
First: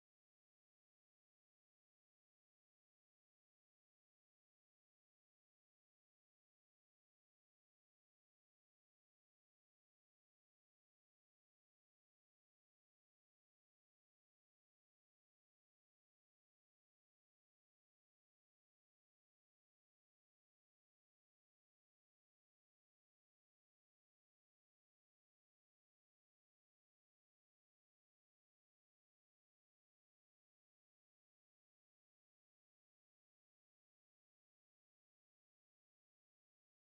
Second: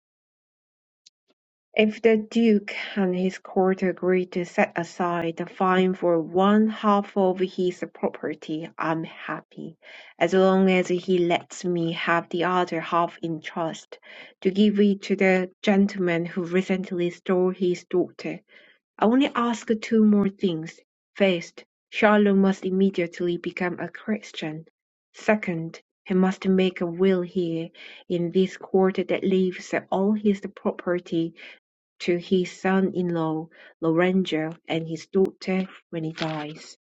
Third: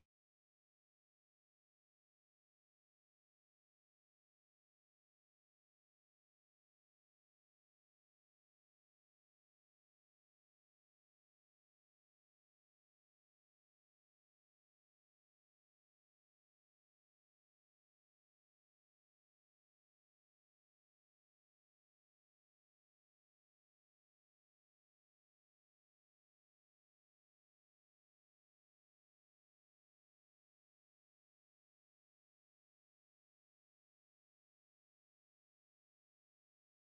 S2: If the duke and his court agree to set aside the fine for one half of his property, I'm happy, as long as he lets me have the other half in trust, to give it to the gentleman who recently stole his daughter. I only ask two more things: first, Shalom must immediately become a Christian; second, he must make a will here in this court that leaves all his property to his son-in-law Lorenzo and his daughter when he dies.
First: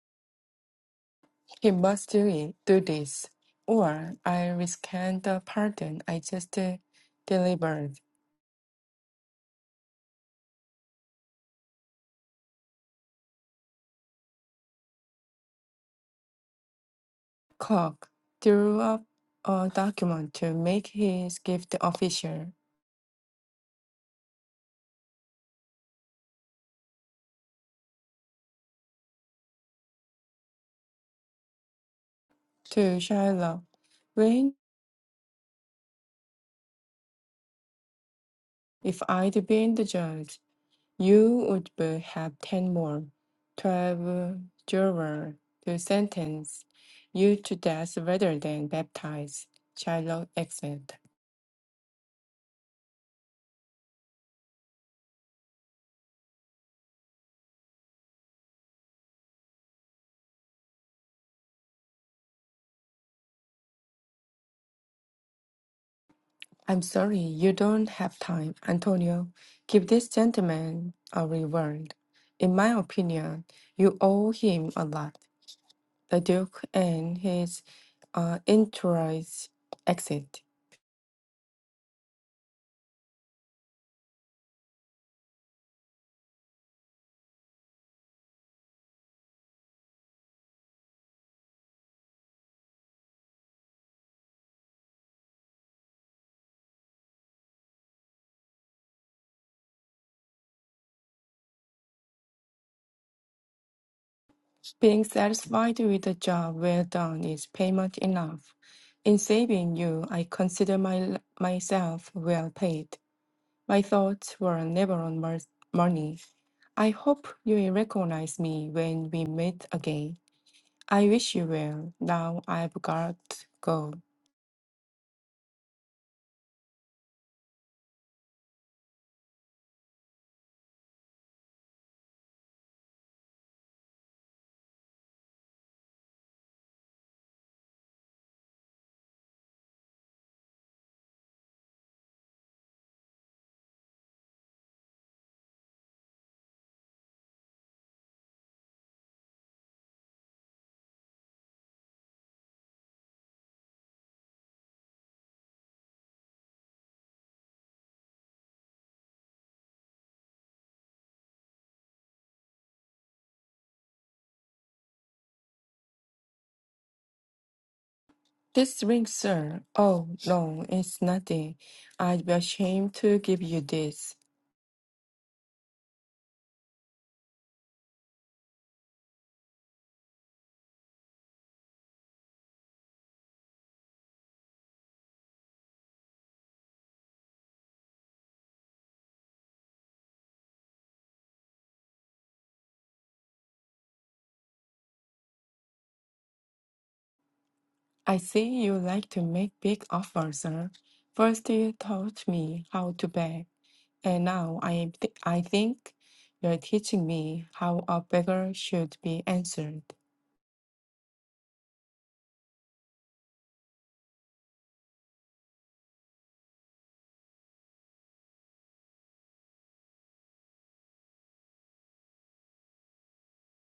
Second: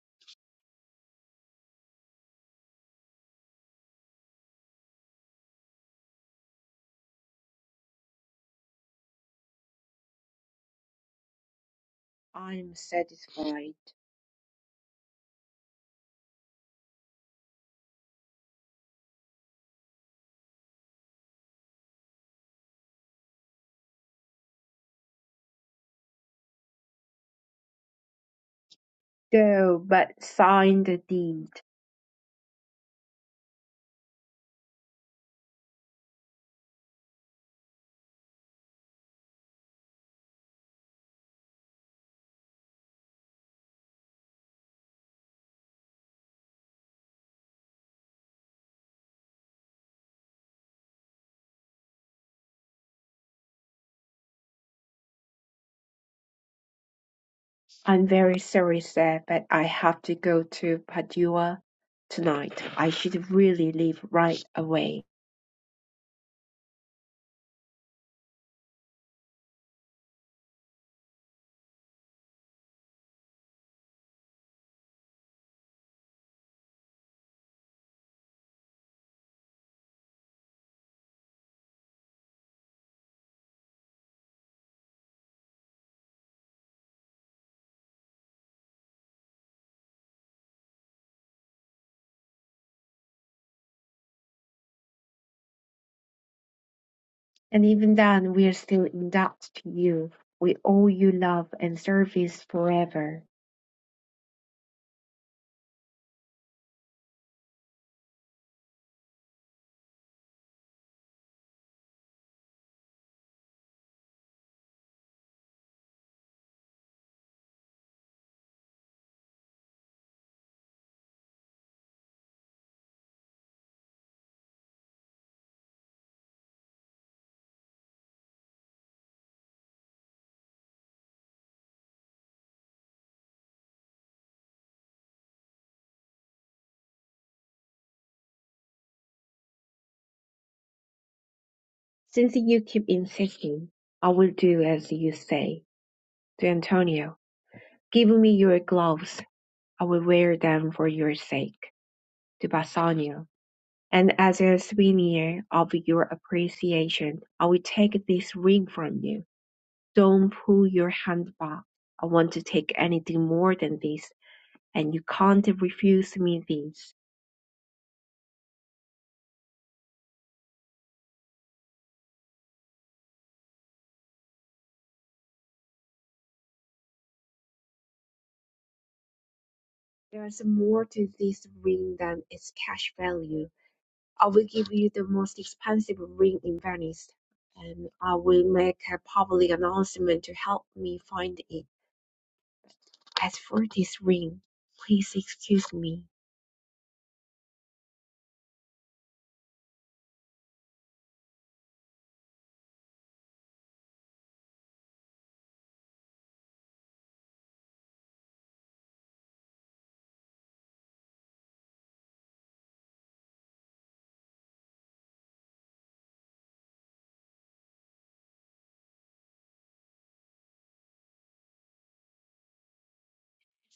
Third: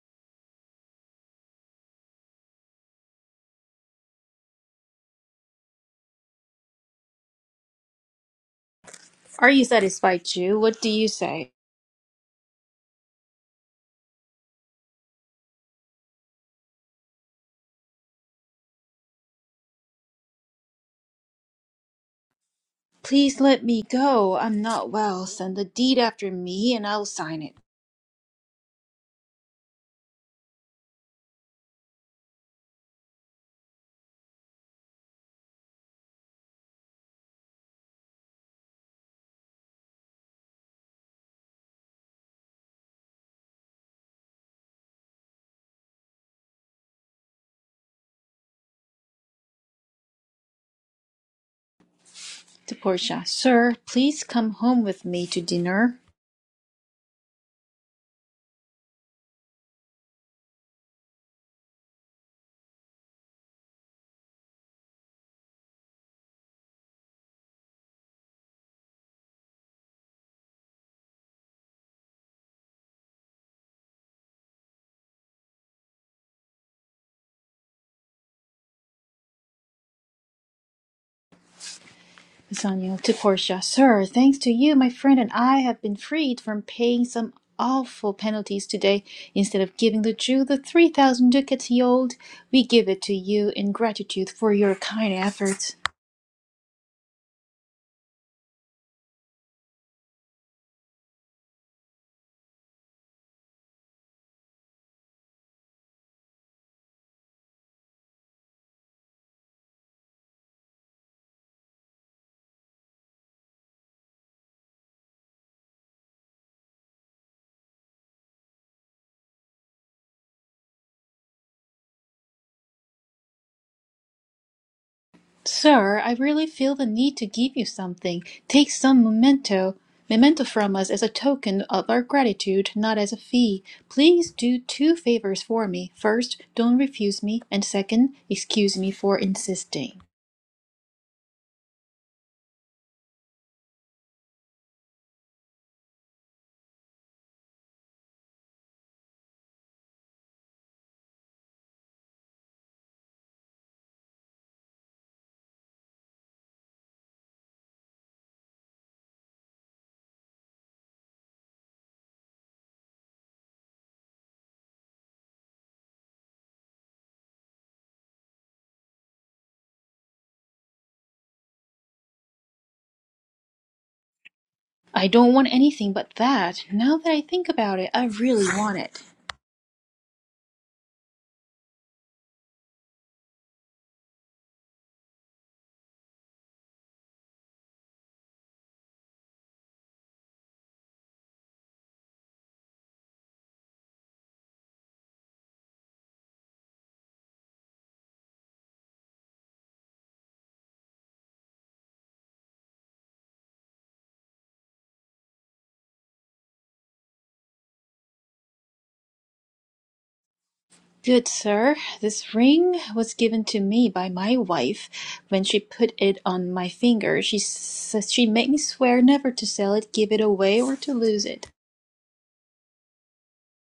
S3: He must do it, do this, or I will rescind the pardon I just uh, delivered.
S1: Are you satisfied, Jew? What do you say?
S2: I am satisfied.
S3: Cook drew up a document to make his gift official
S1: Please let me go. I'm not well. Send the deed after me, and I'll sign it.
S2: Go, but sign the deed.
S3: to Shylock. When, if I'd been the judge, you would be- have ten more, twelve jurors to sentence you to death rather than baptize. Shylock exclaimed.
S1: To Portia, sir, please come home with me to dinner.
S2: I'm very sorry, sir, but I have to go to Padua tonight. I should really leave right away.
S3: I'm sorry, you don't have time, Antonio. Give this gentleman a reward. In my opinion, you owe him a lot. the Duke and his uh, entourage exit.
S1: Bassanio to Portia, Sir, thanks to you, my friend and I have been freed from paying some awful penalties today. Instead of giving the Jew the three thousand ducats he owed, we give it to you in gratitude for your kind efforts.
S2: And even then, we're still in debt to you. We owe you love and service forever.
S3: Being satisfied with a job well done is payment enough. In saving you, I consider my, myself well paid. My thoughts were never on mer- money. I hope you will recognize me when we meet again. I wish you well. Now I've got to go.
S1: Sir, I really feel the need to give you something. Take some memento memento from us as a token of our gratitude, not as a fee. Please do two favors for me. First, don't refuse me, and second, excuse me for insisting.
S2: Since you keep insisting, I will do as you say. To Antonio, give me your gloves. I will wear them for your sake. To Bassanio, and as a souvenir of your appreciation, I will take this ring from you. Don't pull your hand back. I want to take anything more than this, and you can't refuse me this.
S3: This ring, sir. Oh, no, it's nothing. I'd be ashamed to give you this.
S1: I don't want anything but that. Now that I think about it, I really want it.
S2: There's more to this ring than its cash value. I will give you the most expensive ring in Venice, and I will make a public announcement to help me find it. As for this ring, please excuse me.
S3: I see you like to make big offers, sir. First you taught me how to beg, and now I am th- I think you're teaching me how a beggar should be answered.
S1: Good sir, this ring was given to me by my wife. When she put it on my finger, she says she made me swear never to sell it, give it away, or to lose it.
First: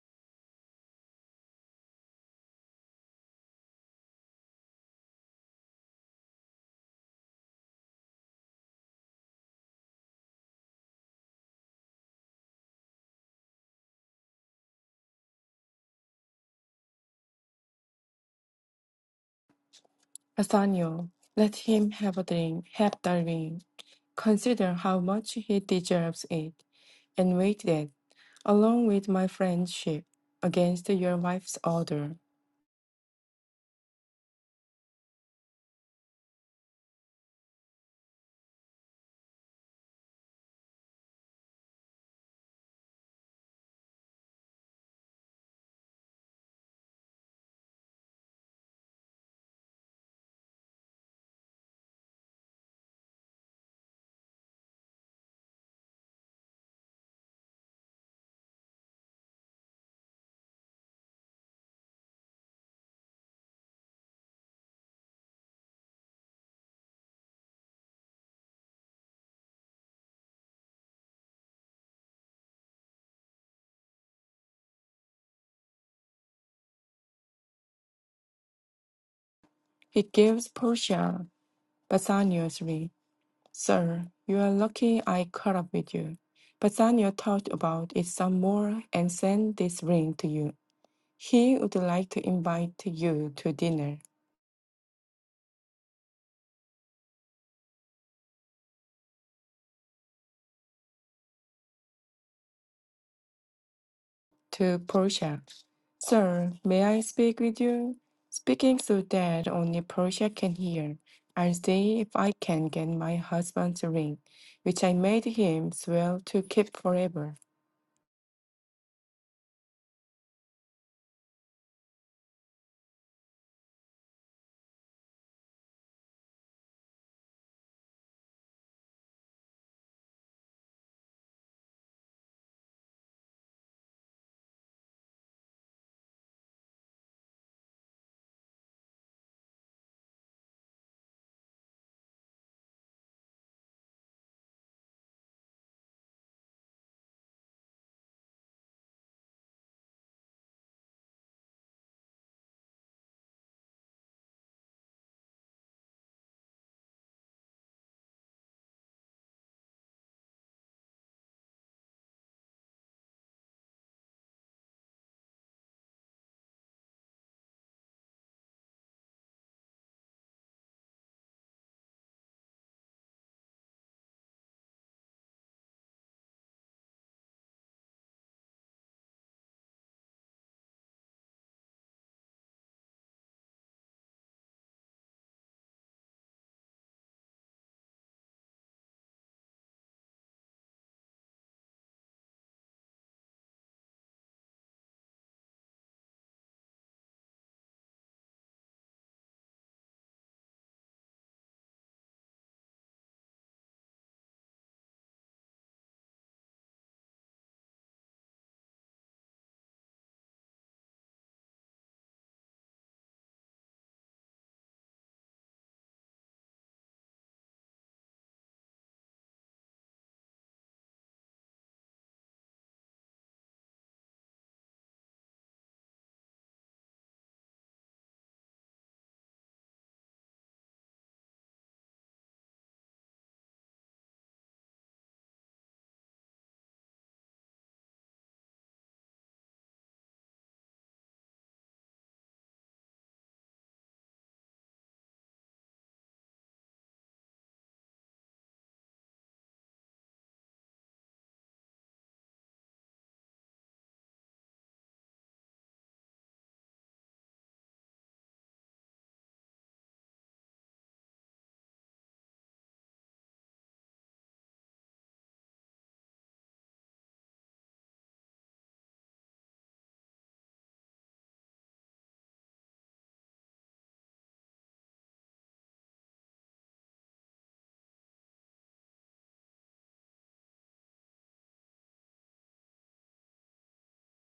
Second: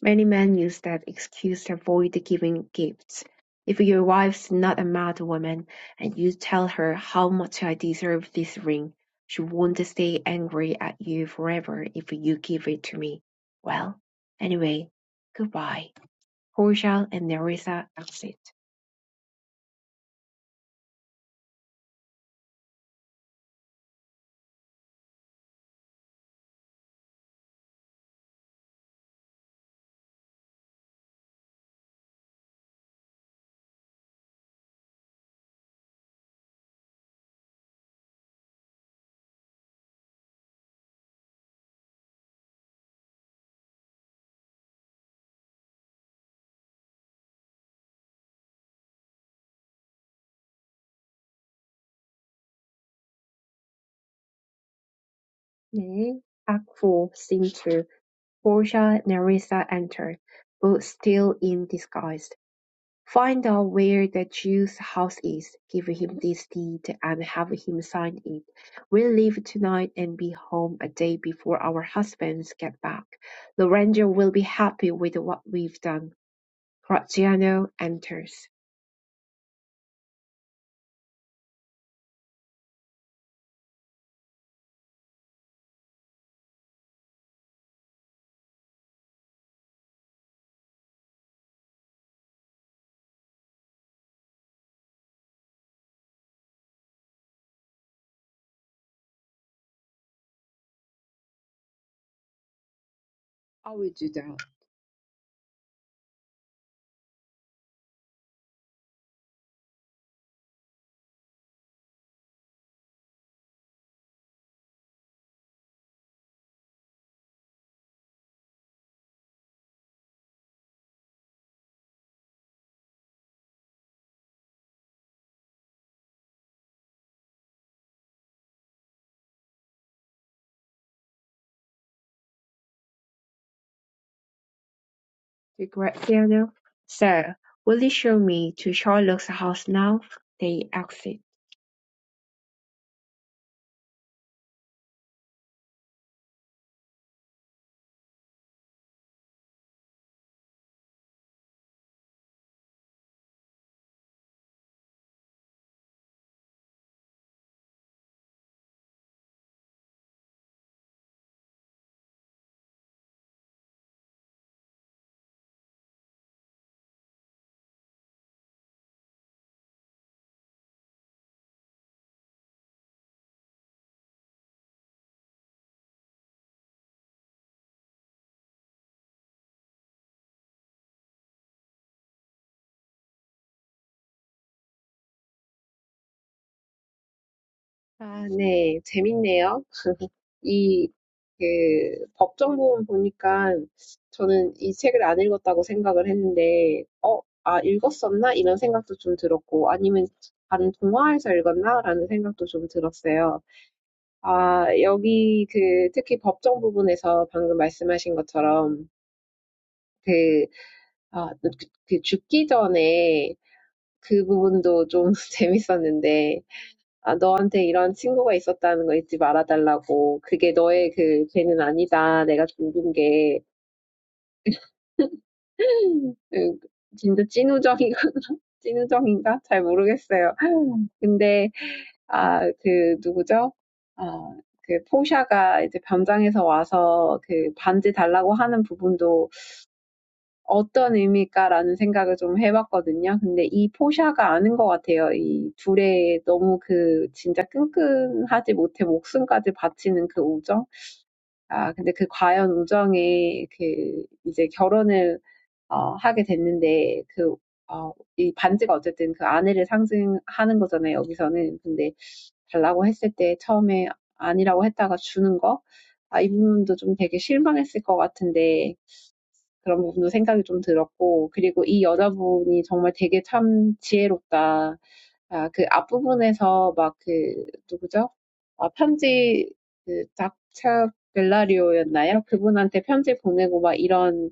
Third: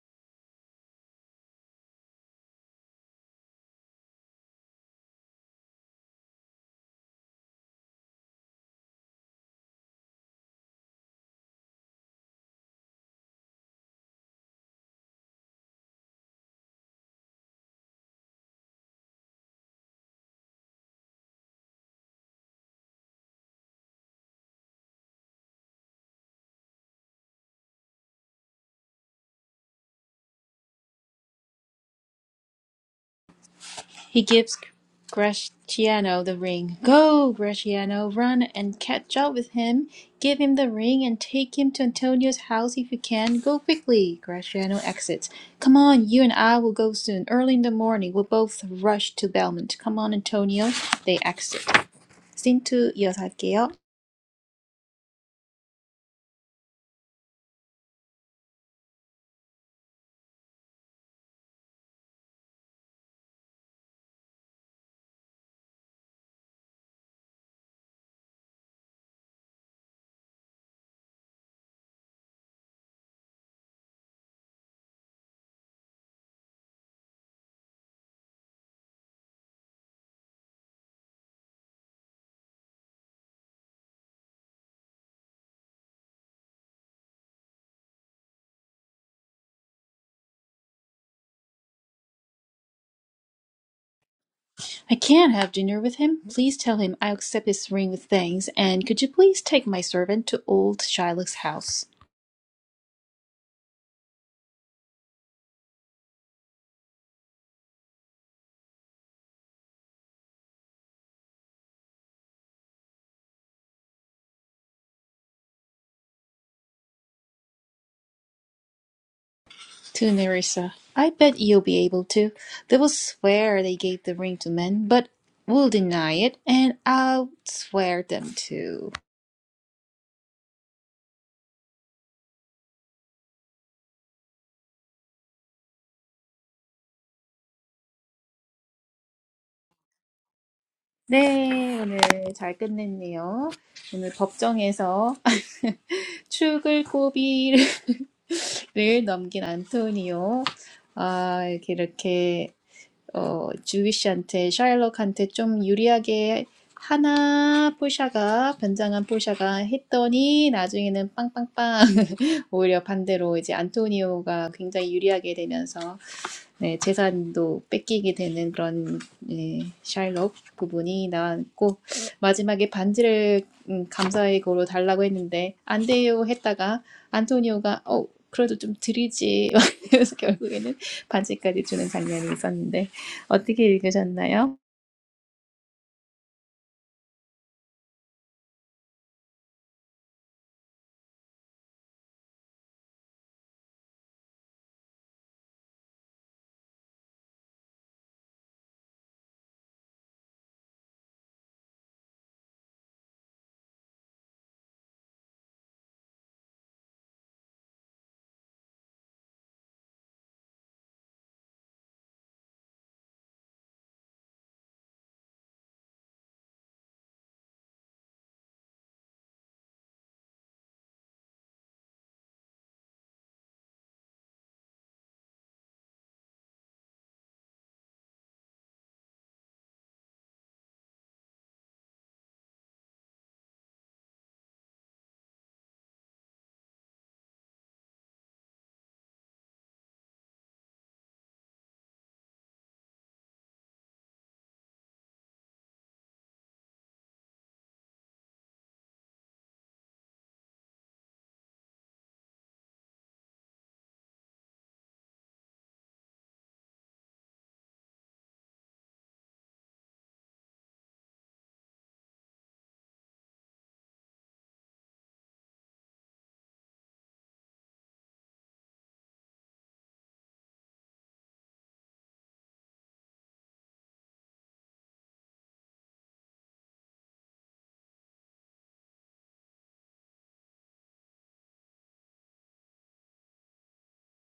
S2: Many men use that excuse to avoid giving gifts. If your wife's not a mad woman, and you tell her how much I deserve this ring, she won't stay angry at you forever if you give it to me. Well, anyway, goodbye. Portia and Nerissa exit.
S3: Nathaniel, let him have a dream, have the ring. Consider how much he deserves it, and wait that, along with my friendship, against your wife's order.
S1: He gives Gratiano the ring. Go, Gratiano, run and catch up with him. Give him the ring and take him to Antonio's house if you can. Go quickly. Gratiano exits. Come on, you and I will go soon. Early in the morning, we'll both rush to Belmont. Come on, Antonio. They exit. Cintu 이어갈게요.
S2: 네, Act 4, Scene 2. Portia and Nerissa enter, both still in disguise. Find out where the Jew's house is, give him this deed and have him sign it. We'll leave tonight and be home a day before our husbands get back. Lorenzo will be happy with what we've done. Graziano enters.
S3: He gives Portia Bassanio's ring. Sir, you are lucky I caught up with you. Bassanio thought about it some more and sent this ring to you. He would like to invite you to dinner,
S1: I can't have dinner with him. Please tell him I accept his ring with thanks, and could you please take my servant to old Shylock's house?
S2: I will do that.
S3: to Portia. Sir, may I speak with you? Speaking so that only Portia can hear, I'll see if I can get my husband's ring, which I made him swear to keep forever.
S1: To Nerissa, I bet you'll be able to. They will swear they gave the ring to men, but will deny it, and I'll swear them too.
S2: To Graziano. Sir, will you show me to Charlotte's house now? They exit.
S1: 네, 오늘 잘 끝냈네요. 오늘 법정에서 죽을 고비를 넘긴 안토니오. 아, 이렇게, 이렇게. 어, 주위시한테 샤일록한테 좀 유리하게 하나 폴샤가 변장한 폴샤가 했더니 나중에는 빵빵빵 오히려 반대로 이제 안토니오가 굉장히 유리하게 되면서 네, 재산도 뺏기게 되는 그런 네, 샤일록 부분이 나왔고 마지막에 반지를 음, 감사의 고로 달라고 했는데 안 돼요 했다가 안토니오가 어 그래도 좀 드리지 그래서 결국에는 반지까지 주는 장면이 있었는데 어떻게 읽으셨나요?
S2: 아, 네. 재밌네요. 이, 그, 법정 부분 보니까 저는 이 책을 안 읽었다고 생각을 했는데, 어, 아, 읽었었나? 이런 생각도 좀 들었고, 아니면 다른 동화에서 읽었나? 라는 생각도 좀 들었어요. 아, 여기 그, 특히 법정 부분에서 방금 말씀하신 것처럼, 그, 아, 그, 그 죽기 전에 그 부분도 좀 재밌었는데, 아, 너한테 이런 친구가 있었다는 거 잊지 말아달라고. 그게 너의 그 죄는 아니다. 내가 죽은 게. 음, 진짜 찐우정이거나 찐우정인가? 잘 모르겠어요. 근데 아, 그 누구죠? 아, 그 포샤가 이제 변장해서 와서 그 반지 달라고 하는 부분도 어떤 의미일까라는 생각을 좀 해봤거든요. 근데 이 포샤가 아는 것 같아요. 이 둘의 너무 그 진짜 끈끈하지 못해 목숨까지 바치는 그 우정. 아, 근데 그 과연 우정에 그 이제 결혼을 어, 하게 됐는데 그 어, 이 반지가 어쨌든 그 아내를 상징하는 거잖아요. 여기서는. 근데 달라고 했을 때 처음에 아니라고 했다가 주는 거. 아, 이 부분도 좀 되게 실망했을 것 같은데 그런 부분도 생각이 좀 들었고, 그리고 이 여자분이 정말 되게 참 지혜롭다. 아, 그 앞부분에서 막 그, 누구죠? 아, 편지, 그, 닥쳐 벨라리오였나요? 그분한테 편지 보내고 막 이런,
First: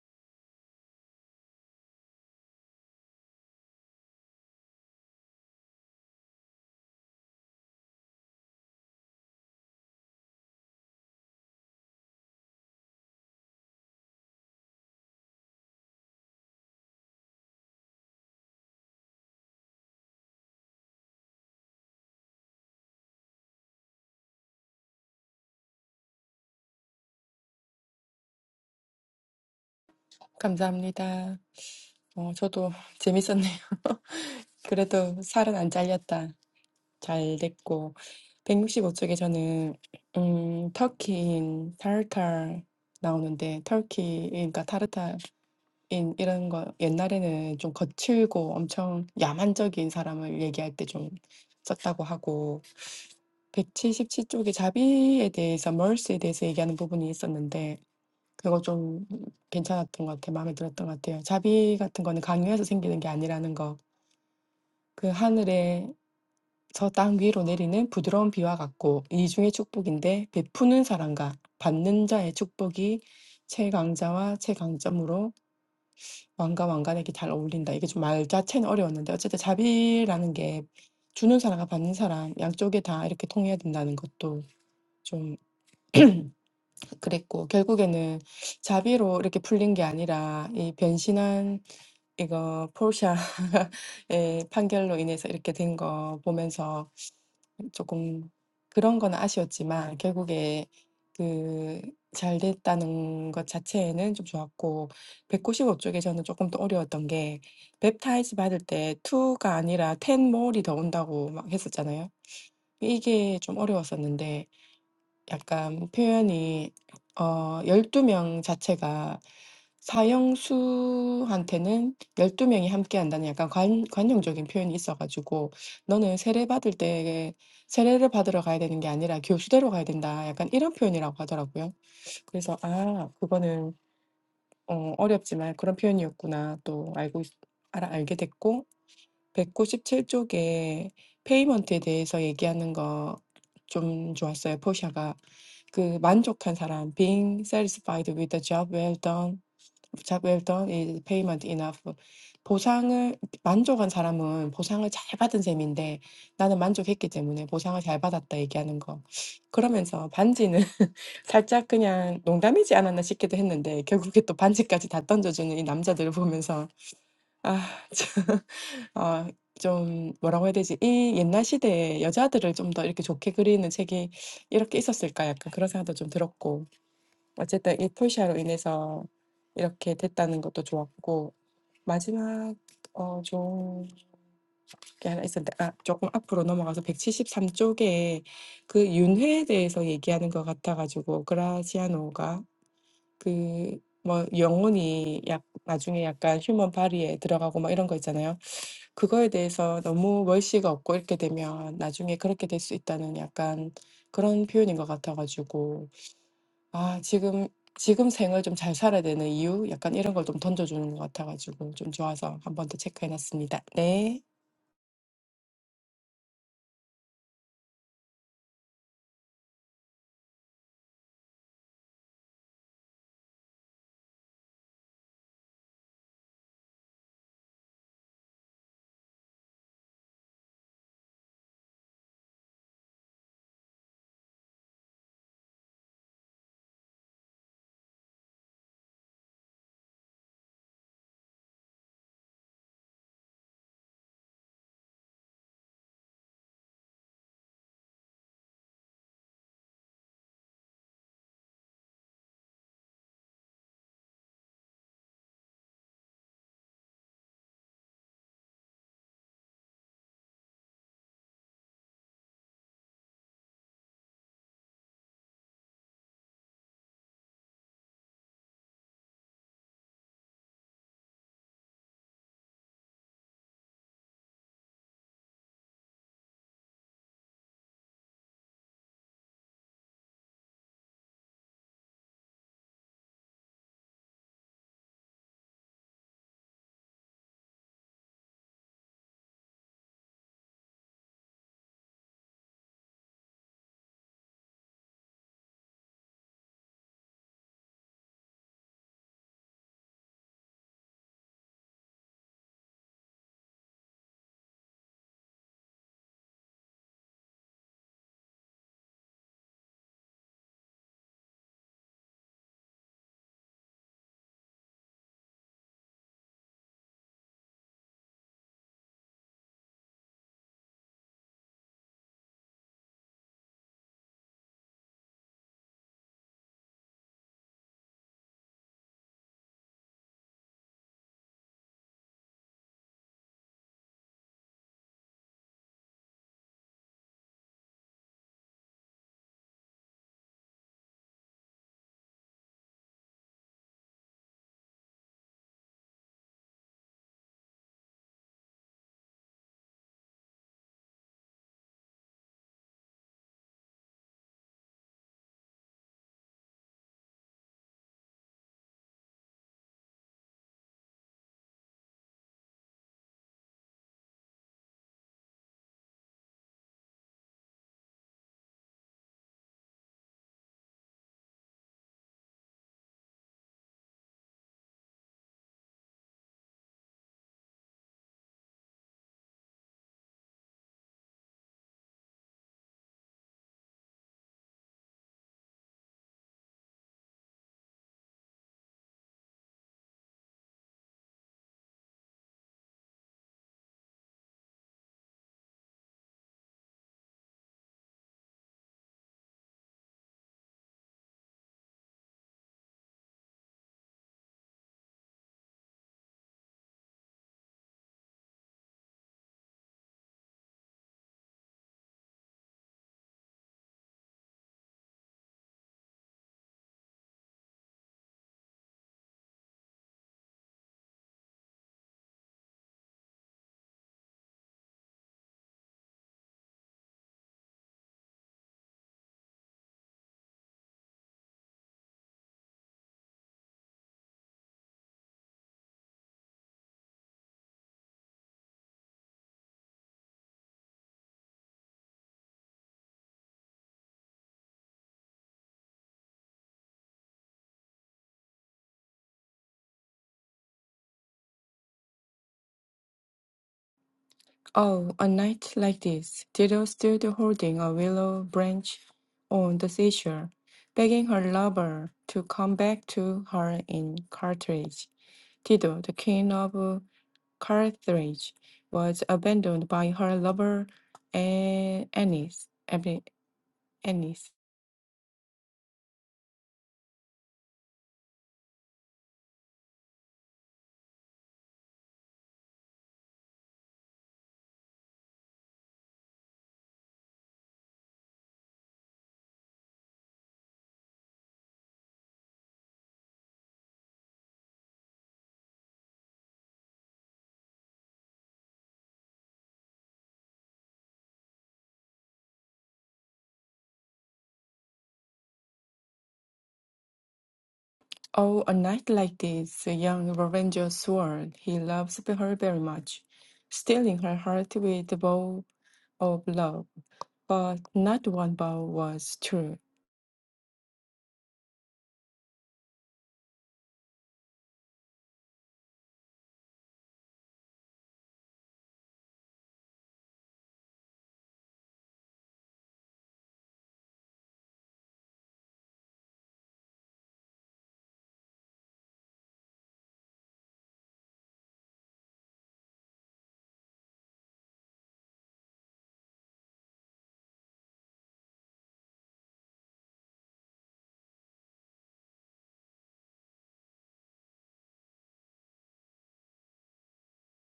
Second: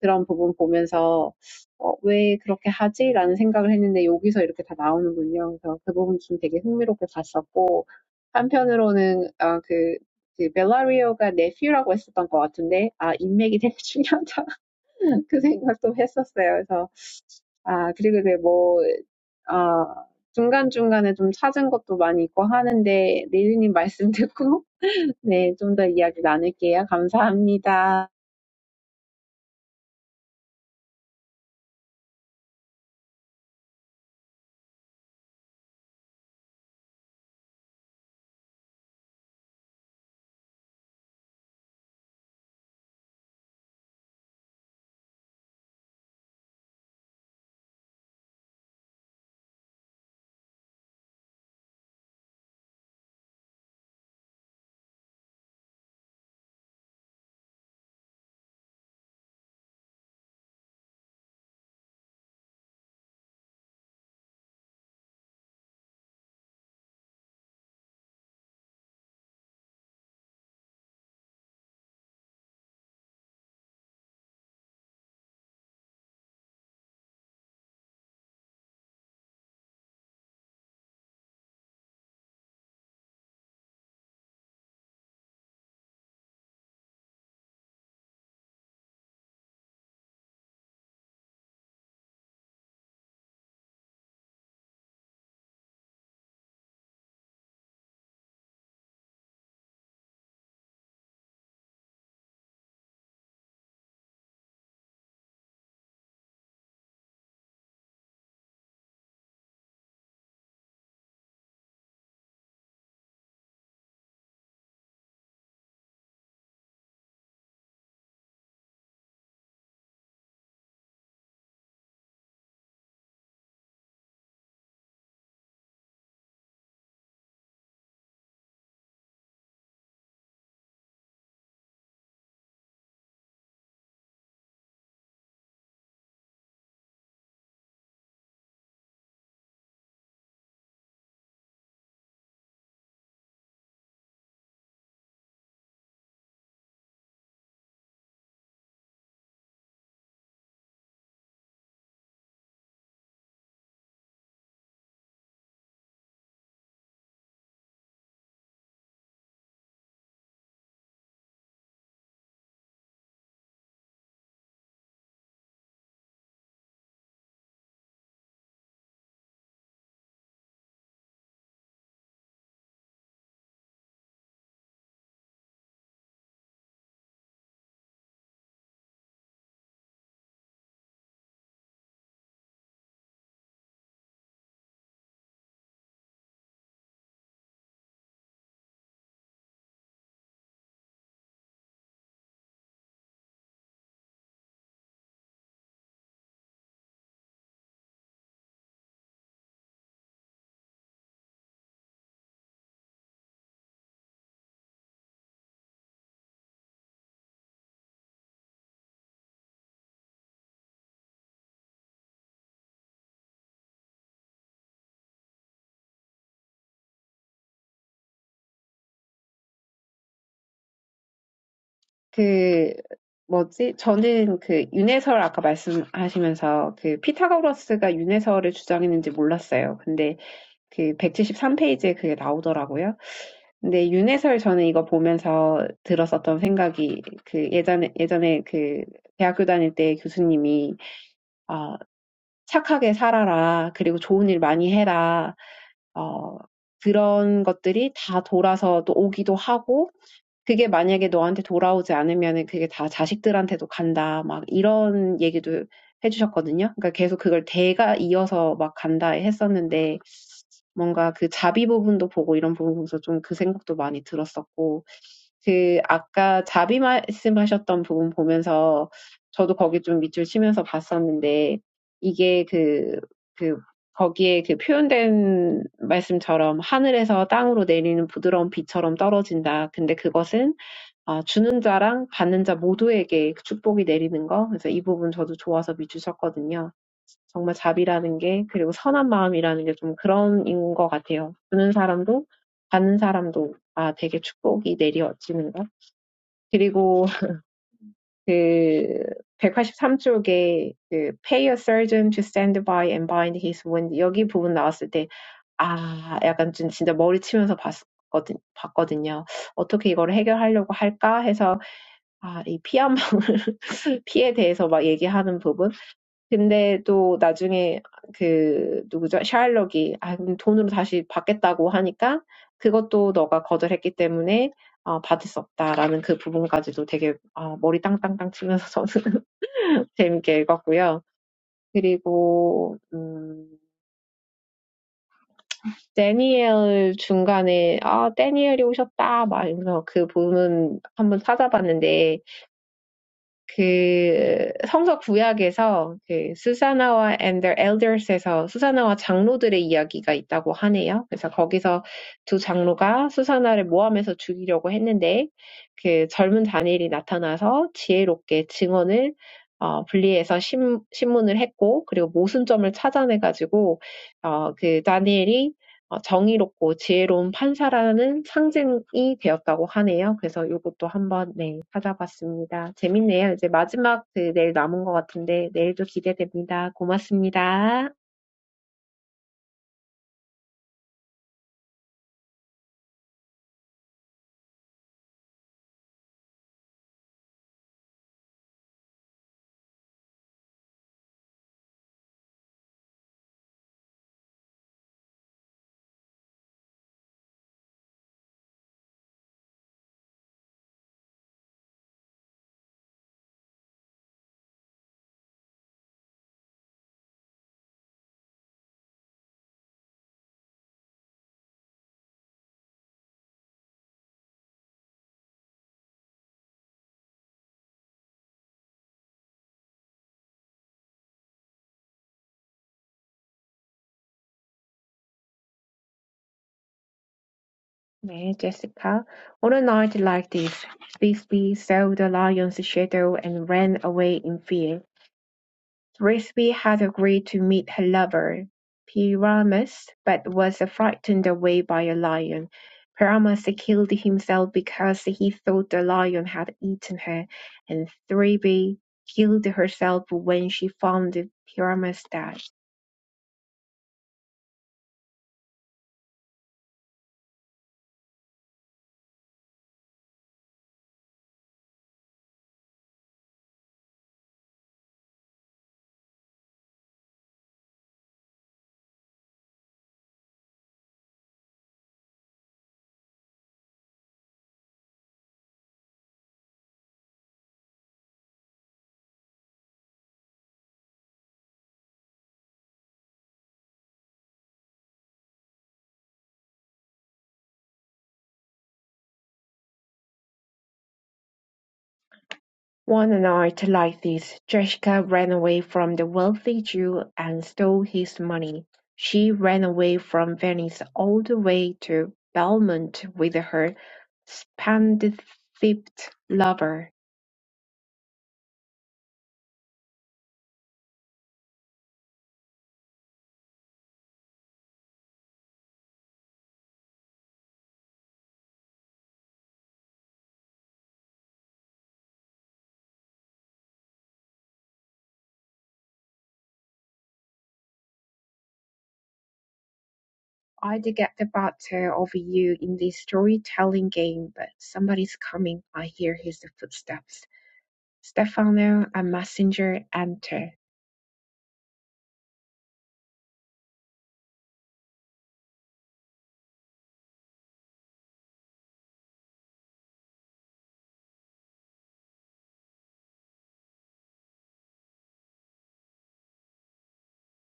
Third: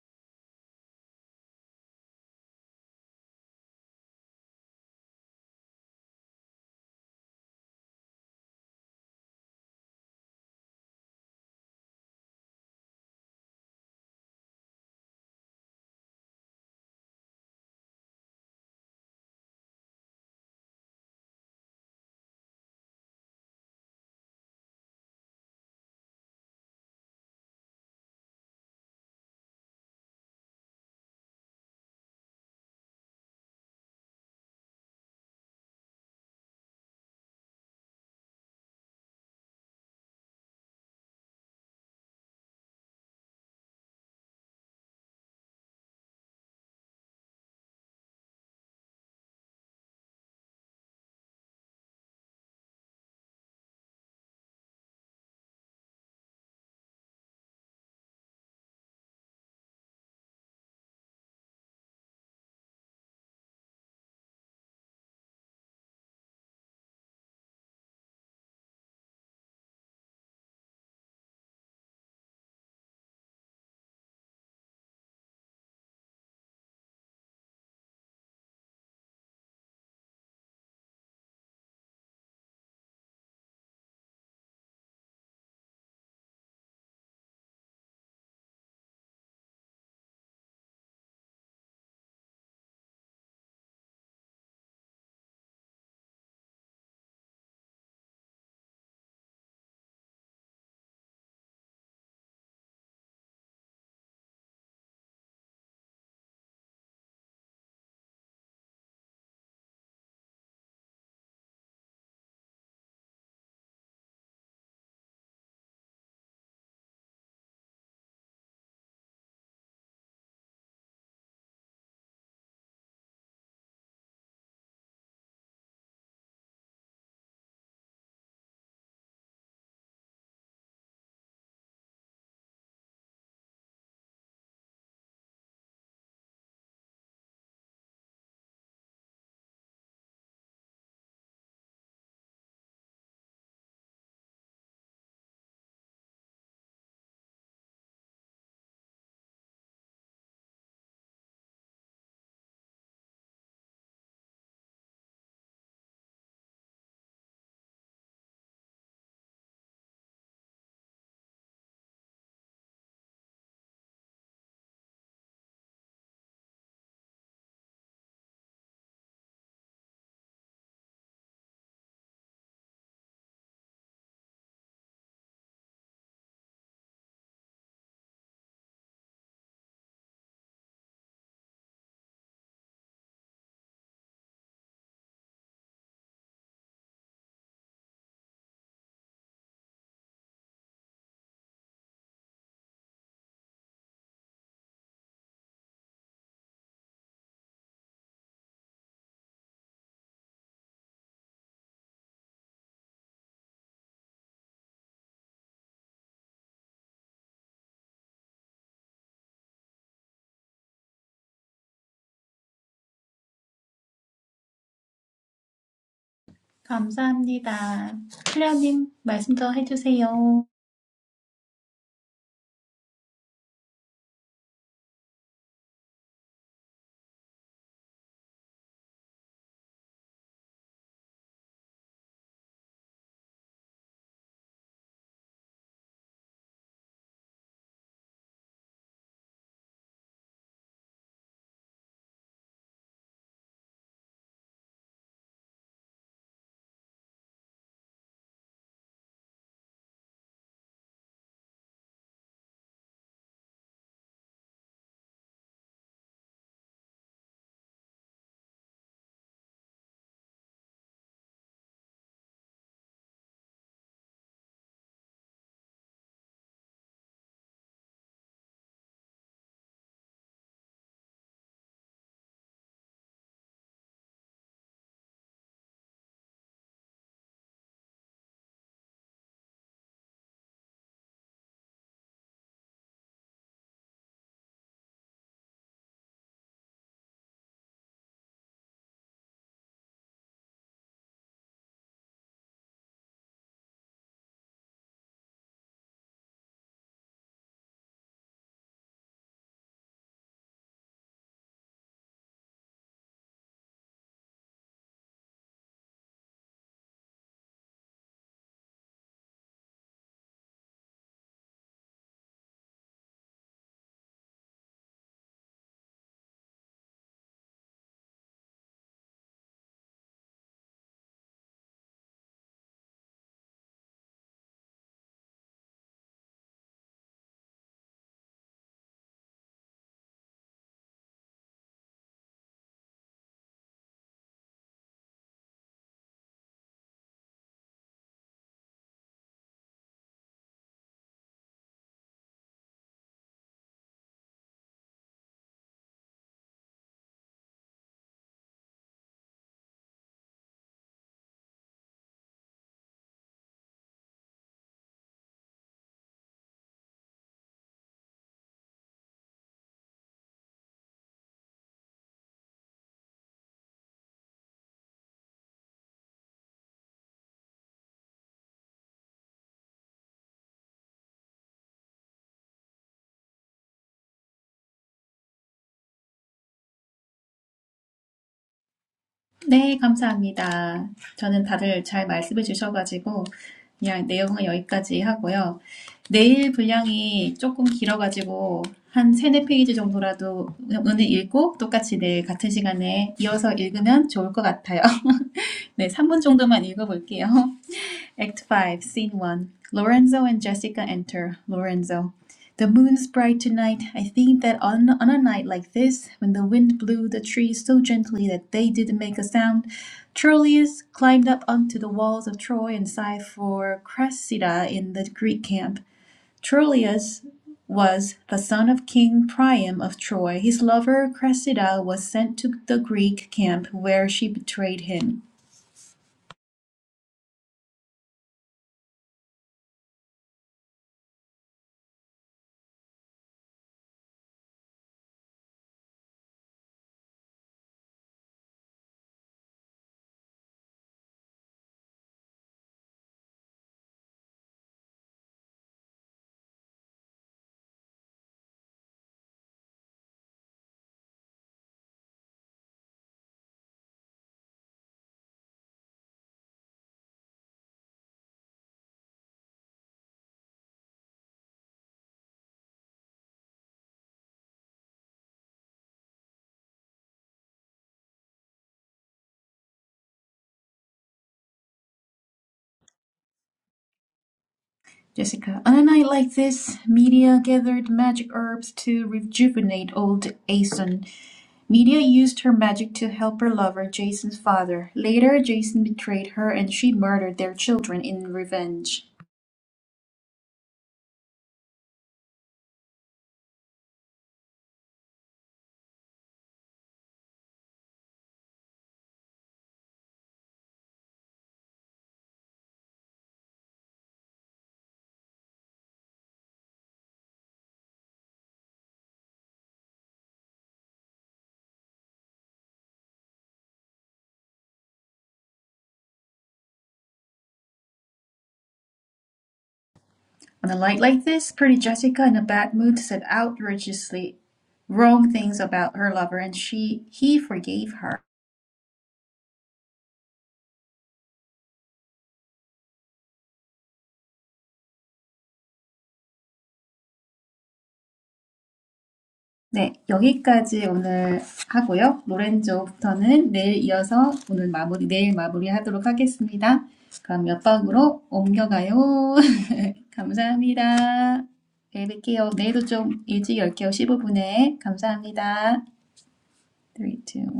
S2: 그런 부분 보면서, 어, 왜 그렇게 하지? 라는 생각을 했는데 여기서 이렇게 다 나오는군요. 그래서 그 부분 좀 되게 흥미롭게 봤었고, 한편으로는, 아, 그, 그 벨라리오가 네퓨라고 했었던 것 같은데, 아, 인맥이 되게 중요하다. 그 생각도 했었어요. 그래서 아 그리고 이제 뭐 아, 중간중간에 좀 찾은 것도 많이 있고 하는데 리리님 말씀 듣고 네, 좀 더 이야기 나눌게요. 감사합니다.
S3: 감사합니다. 어, 저도 재밌었네요. 그래도 살은 안 잘렸다. 잘 됐고 165 쪽에 저는 음 터키인 타르탈 나오는데 터키인 그러니까 타르탈인 이런 거 옛날에는 좀 거칠고 엄청 야만적인 사람을 얘기할 때 좀 썼다고 하고 177 쪽에 자비에 대해서 mercy에 대해서 얘기하는 부분이 있었는데 그거 좀 괜찮았던 것 같아요. 마음에 들었던 것 같아요. 자비 같은 거는 강요해서 생기는 게 아니라는 거. 그 하늘에 저 땅 위로 내리는 부드러운 비와 같고 이중의 축복인데 베푸는 사람과 받는 자의 축복이 최강자와 최강점으로 왕과 왕관에게 잘 어울린다. 이게 좀 말 자체는 어려웠는데 어쨌든 자비라는 게 주는 사람과 받는 사람 양쪽에 다 이렇게 통해야 된다는 것도 좀 그랬고 결국에는 자비로 이렇게 풀린 게 아니라 이 변신한 이거 포르샤의 판결로 인해서 이렇게 된거 보면서 조금 그런 건 아쉬웠지만 결국에 그 잘 됐다는 것 자체에는 좀 좋았고 195 쪽에 저는 조금 더 어려웠던 게 웹타이즈 받을 때2 아니라 10 more이 더 온다고 막 했었잖아요. 이게 좀 어려웠었는데 약간 표현이 어 열두 명 자체가 사형수한테는 열두 명이 함께한다는 약간 관 관용적인 표현이 있어가지고 "너는 세례 받을 때 세례를 받으러 가야 되는 게 아니라 교수대로 가야 된다." 약간 이런 표현이라고 하더라고요. 그래서 '아 그거는 어 어렵지만 그런 표현이었구나.' 또 알고 있 알아 알게 됐고 백구십칠 쪽에 페이먼트에 대해서 얘기하는 거 좀 좋았어요, 포샤가. 그 만족한 사람, being satisfied with the job well done, job well done is payment enough. 보상을 만족한 사람은 보상을 잘 받은 셈인데 나는 만족했기 때문에 보상을 잘 받았다 얘기하는 거. 그러면서 반지는 살짝 그냥 농담이지 않았나 싶기도 했는데 결국에 또 반지까지 다 던져주는 이 남자들을 보면서 아, 참, 어, 좀 뭐라고 해야 되지? 이 옛날 시대에 여자들을 좀 더 이렇게 좋게 그리는 책이 이렇게 있었을까 약간 그런 생각도 좀 들었고 어쨌든 이 폴샤로 인해서 이렇게 됐다는 것도 좋았고 마지막 어 좋은 게 하나 있었는데 아 조금 앞으로 넘어가서 173 쪽에 그 윤회에 대해서 얘기하는 것 같아가지고 그라시아노가 그뭐 영혼이 약 나중에 약간 휴먼 바리에 들어가고 막 이런 거 있잖아요. 그거에 대해서 너무 멀씨가 없고 이렇게 되면 나중에 그렇게 될수 있다는 약간 그런 표현인 것 같아가지고 아, 지금, 지금 생을 좀 잘 살아야 되는 이유? 약간 이런 걸 좀 던져주는 것 같아가지고 좀 좋아서 한 번 더 체크해놨습니다. 네.
S1: 감사합니다. 클레어님 말씀 더 해주세요.
S2: 그 뭐지? 저는 그 윤회설 아까 말씀하시면서 그 피타고라스가 윤회설을 주장했는지 몰랐어요. 근데 그 백칠십삼 페이지에 그게 나오더라고요. 근데 윤회설 저는 이거 보면서 들었었던 생각이 그 예전에 예전에 그 대학교 다닐 때 교수님이 어 착하게 살아라. 그리고 좋은 일 많이 해라. 어, 그런 것들이 다 돌아서 또 오기도 하고, 그게 만약에 너한테 돌아오지 않으면은 그게 다 자식들한테도 간다. 막 이런 얘기도 해주셨거든요. 그러니까 계속 그걸 대가 이어서 막 간다 했었는데 뭔가 그 자비 부분도 보고 이런 부분 보면서 좀그 생각도 많이 들었었고 그 아까 자비 말씀하셨던 부분 보면서 저도 거기 좀 밑줄 치면서 봤었는데 이게 그, 그 거기에 그 표현된 말씀처럼 하늘에서 땅으로 내리는 부드러운 비처럼 떨어진다. 근데 그것은 아 주는 자랑 받는 자 모두에게 그 축복이 내리는 거. 그래서 이 부분 저도 좋아서 밑줄 쳤거든요. 정말 자비라는 게 그리고 선한 마음이라는 게좀 그런 인것 같아요. 주는 사람도 받는 사람도 아 되게 축복이 내려지는 거. 그리고 그 183쪽에 그 pay a surgeon to stand by and bind his wound 여기 부분 나왔을 때 아 약간 좀 진짜 머리 치면서 봤거든 봤거든요. 어떻게 이거를 해결하려고 할까 해서 아이 피한 방울 피에 대해서 막 얘기하는 부분. 근데 또 나중에 그 누구죠? 샤일록이 아 그럼 돈으로 다시 받겠다고 하니까 그것도 너가 거절했기 때문에 어, 받을 수 없다라는 그 부분까지도 되게 어, 머리 땅땅땅 치면서 저는 재밌게 읽었고요. 그리고 음, 데니엘 중간에 아 데니엘이 오셨다 막 이러면서 그 부분 한번 찾아봤는데 그 성서 구약에서 그 스사나와 and their elders에서 수사나와 장로들의 이야기가 있다고 하네요. 그래서 거기서 두 장로가 수사나를 모함해서 죽이려고 했는데 그 젊은 다니엘이 나타나서 지혜롭게 증언을 어, 분리해서 심, 신문을 했고 그리고 모순점을 찾아내가지고 어, 그 다니엘이 정의롭고 지혜로운 판사라는 상징이 되었다고 하네요. 그래서 이것도 한번 네, 찾아봤습니다. 재밌네요. 이제 마지막 그 내일 남은 것 같은데 내일도 기대됩니다. 고맙습니다.
S1: 네, 감사합니다. 저는 다들 잘 말씀해 주셔가지고 그냥 내용은 여기까지 하고요. 내일 분량이 조금 길어가지고 한 세네 페이지 정도라도 오늘 읽고 똑같이 내일 같은 시간에 이어서 읽으면 좋을 것 같아요. 네, 삼 분 정도만 읽어볼게요. Act 5, Scene 1. Lorenzo and Jessica enter. Lorenzo. The moon's bright tonight. I think that on, on a night like this, when the wind blew the trees so gently that they didn't make a sound, Troilus climbed up onto the walls of Troy and sighed for Cressida in the Greek camp. Troilus was the son of King Priam of Troy. His lover Cressida was sent to the Greek camp where she betrayed him.
S2: 네, Jessica. On a night like this, Bixby saw the lion's shadow and ran away in fear. Thisbe had agreed to meet her lover, Pyramus, but was frightened away by a lion. Pyramus killed himself because he thought the lion had eaten her, and Thisbe killed herself when she found Pyramus dead.
S3: Oh, a night like this, Dido stood holding a willow branch on the seashore, begging her lover to come back to her in Carthage. Dido, the king of Carthage, was abandoned by her lover A- Aeneas. Aeneas.
S1: Jessica. On a night like this, Medea gathered magic herbs to rejuvenate old Aeson. Medea used her magic to help her lover, Jason's father. Later, Jason betrayed her and she murdered their children in revenge.
S2: One night like this, Jessica ran away from the wealthy Jew and stole his money. She ran away from Venice all the way to Belmont with her Spendthrift lover,
S3: Oh, a night like this, a young Ranger swore he loves her very much, stealing her heart with a vow of love. But not one vow was true.
S1: On a night like this, pretty Jessica, in a bad mood, said obviously wrong things about her lover and she he forgave her.
S2: I did get the better of you in this storytelling game, but somebody's coming. I hear his footsteps. Stefano, a messenger,
S1: 네,
S2: enter.
S1: 여기까지 오늘 하고요. 로렌조부터는 내일 이어서 오늘 마무리, 내일 마무리하도록 하겠습니다. 그럼 옆방으로 옮겨가요. 감사합니다. 내일 뵐게요. 내일도 좀 일찍 열게요. 십오 분에 감사합니다 감사합니다. 3, 2, 1.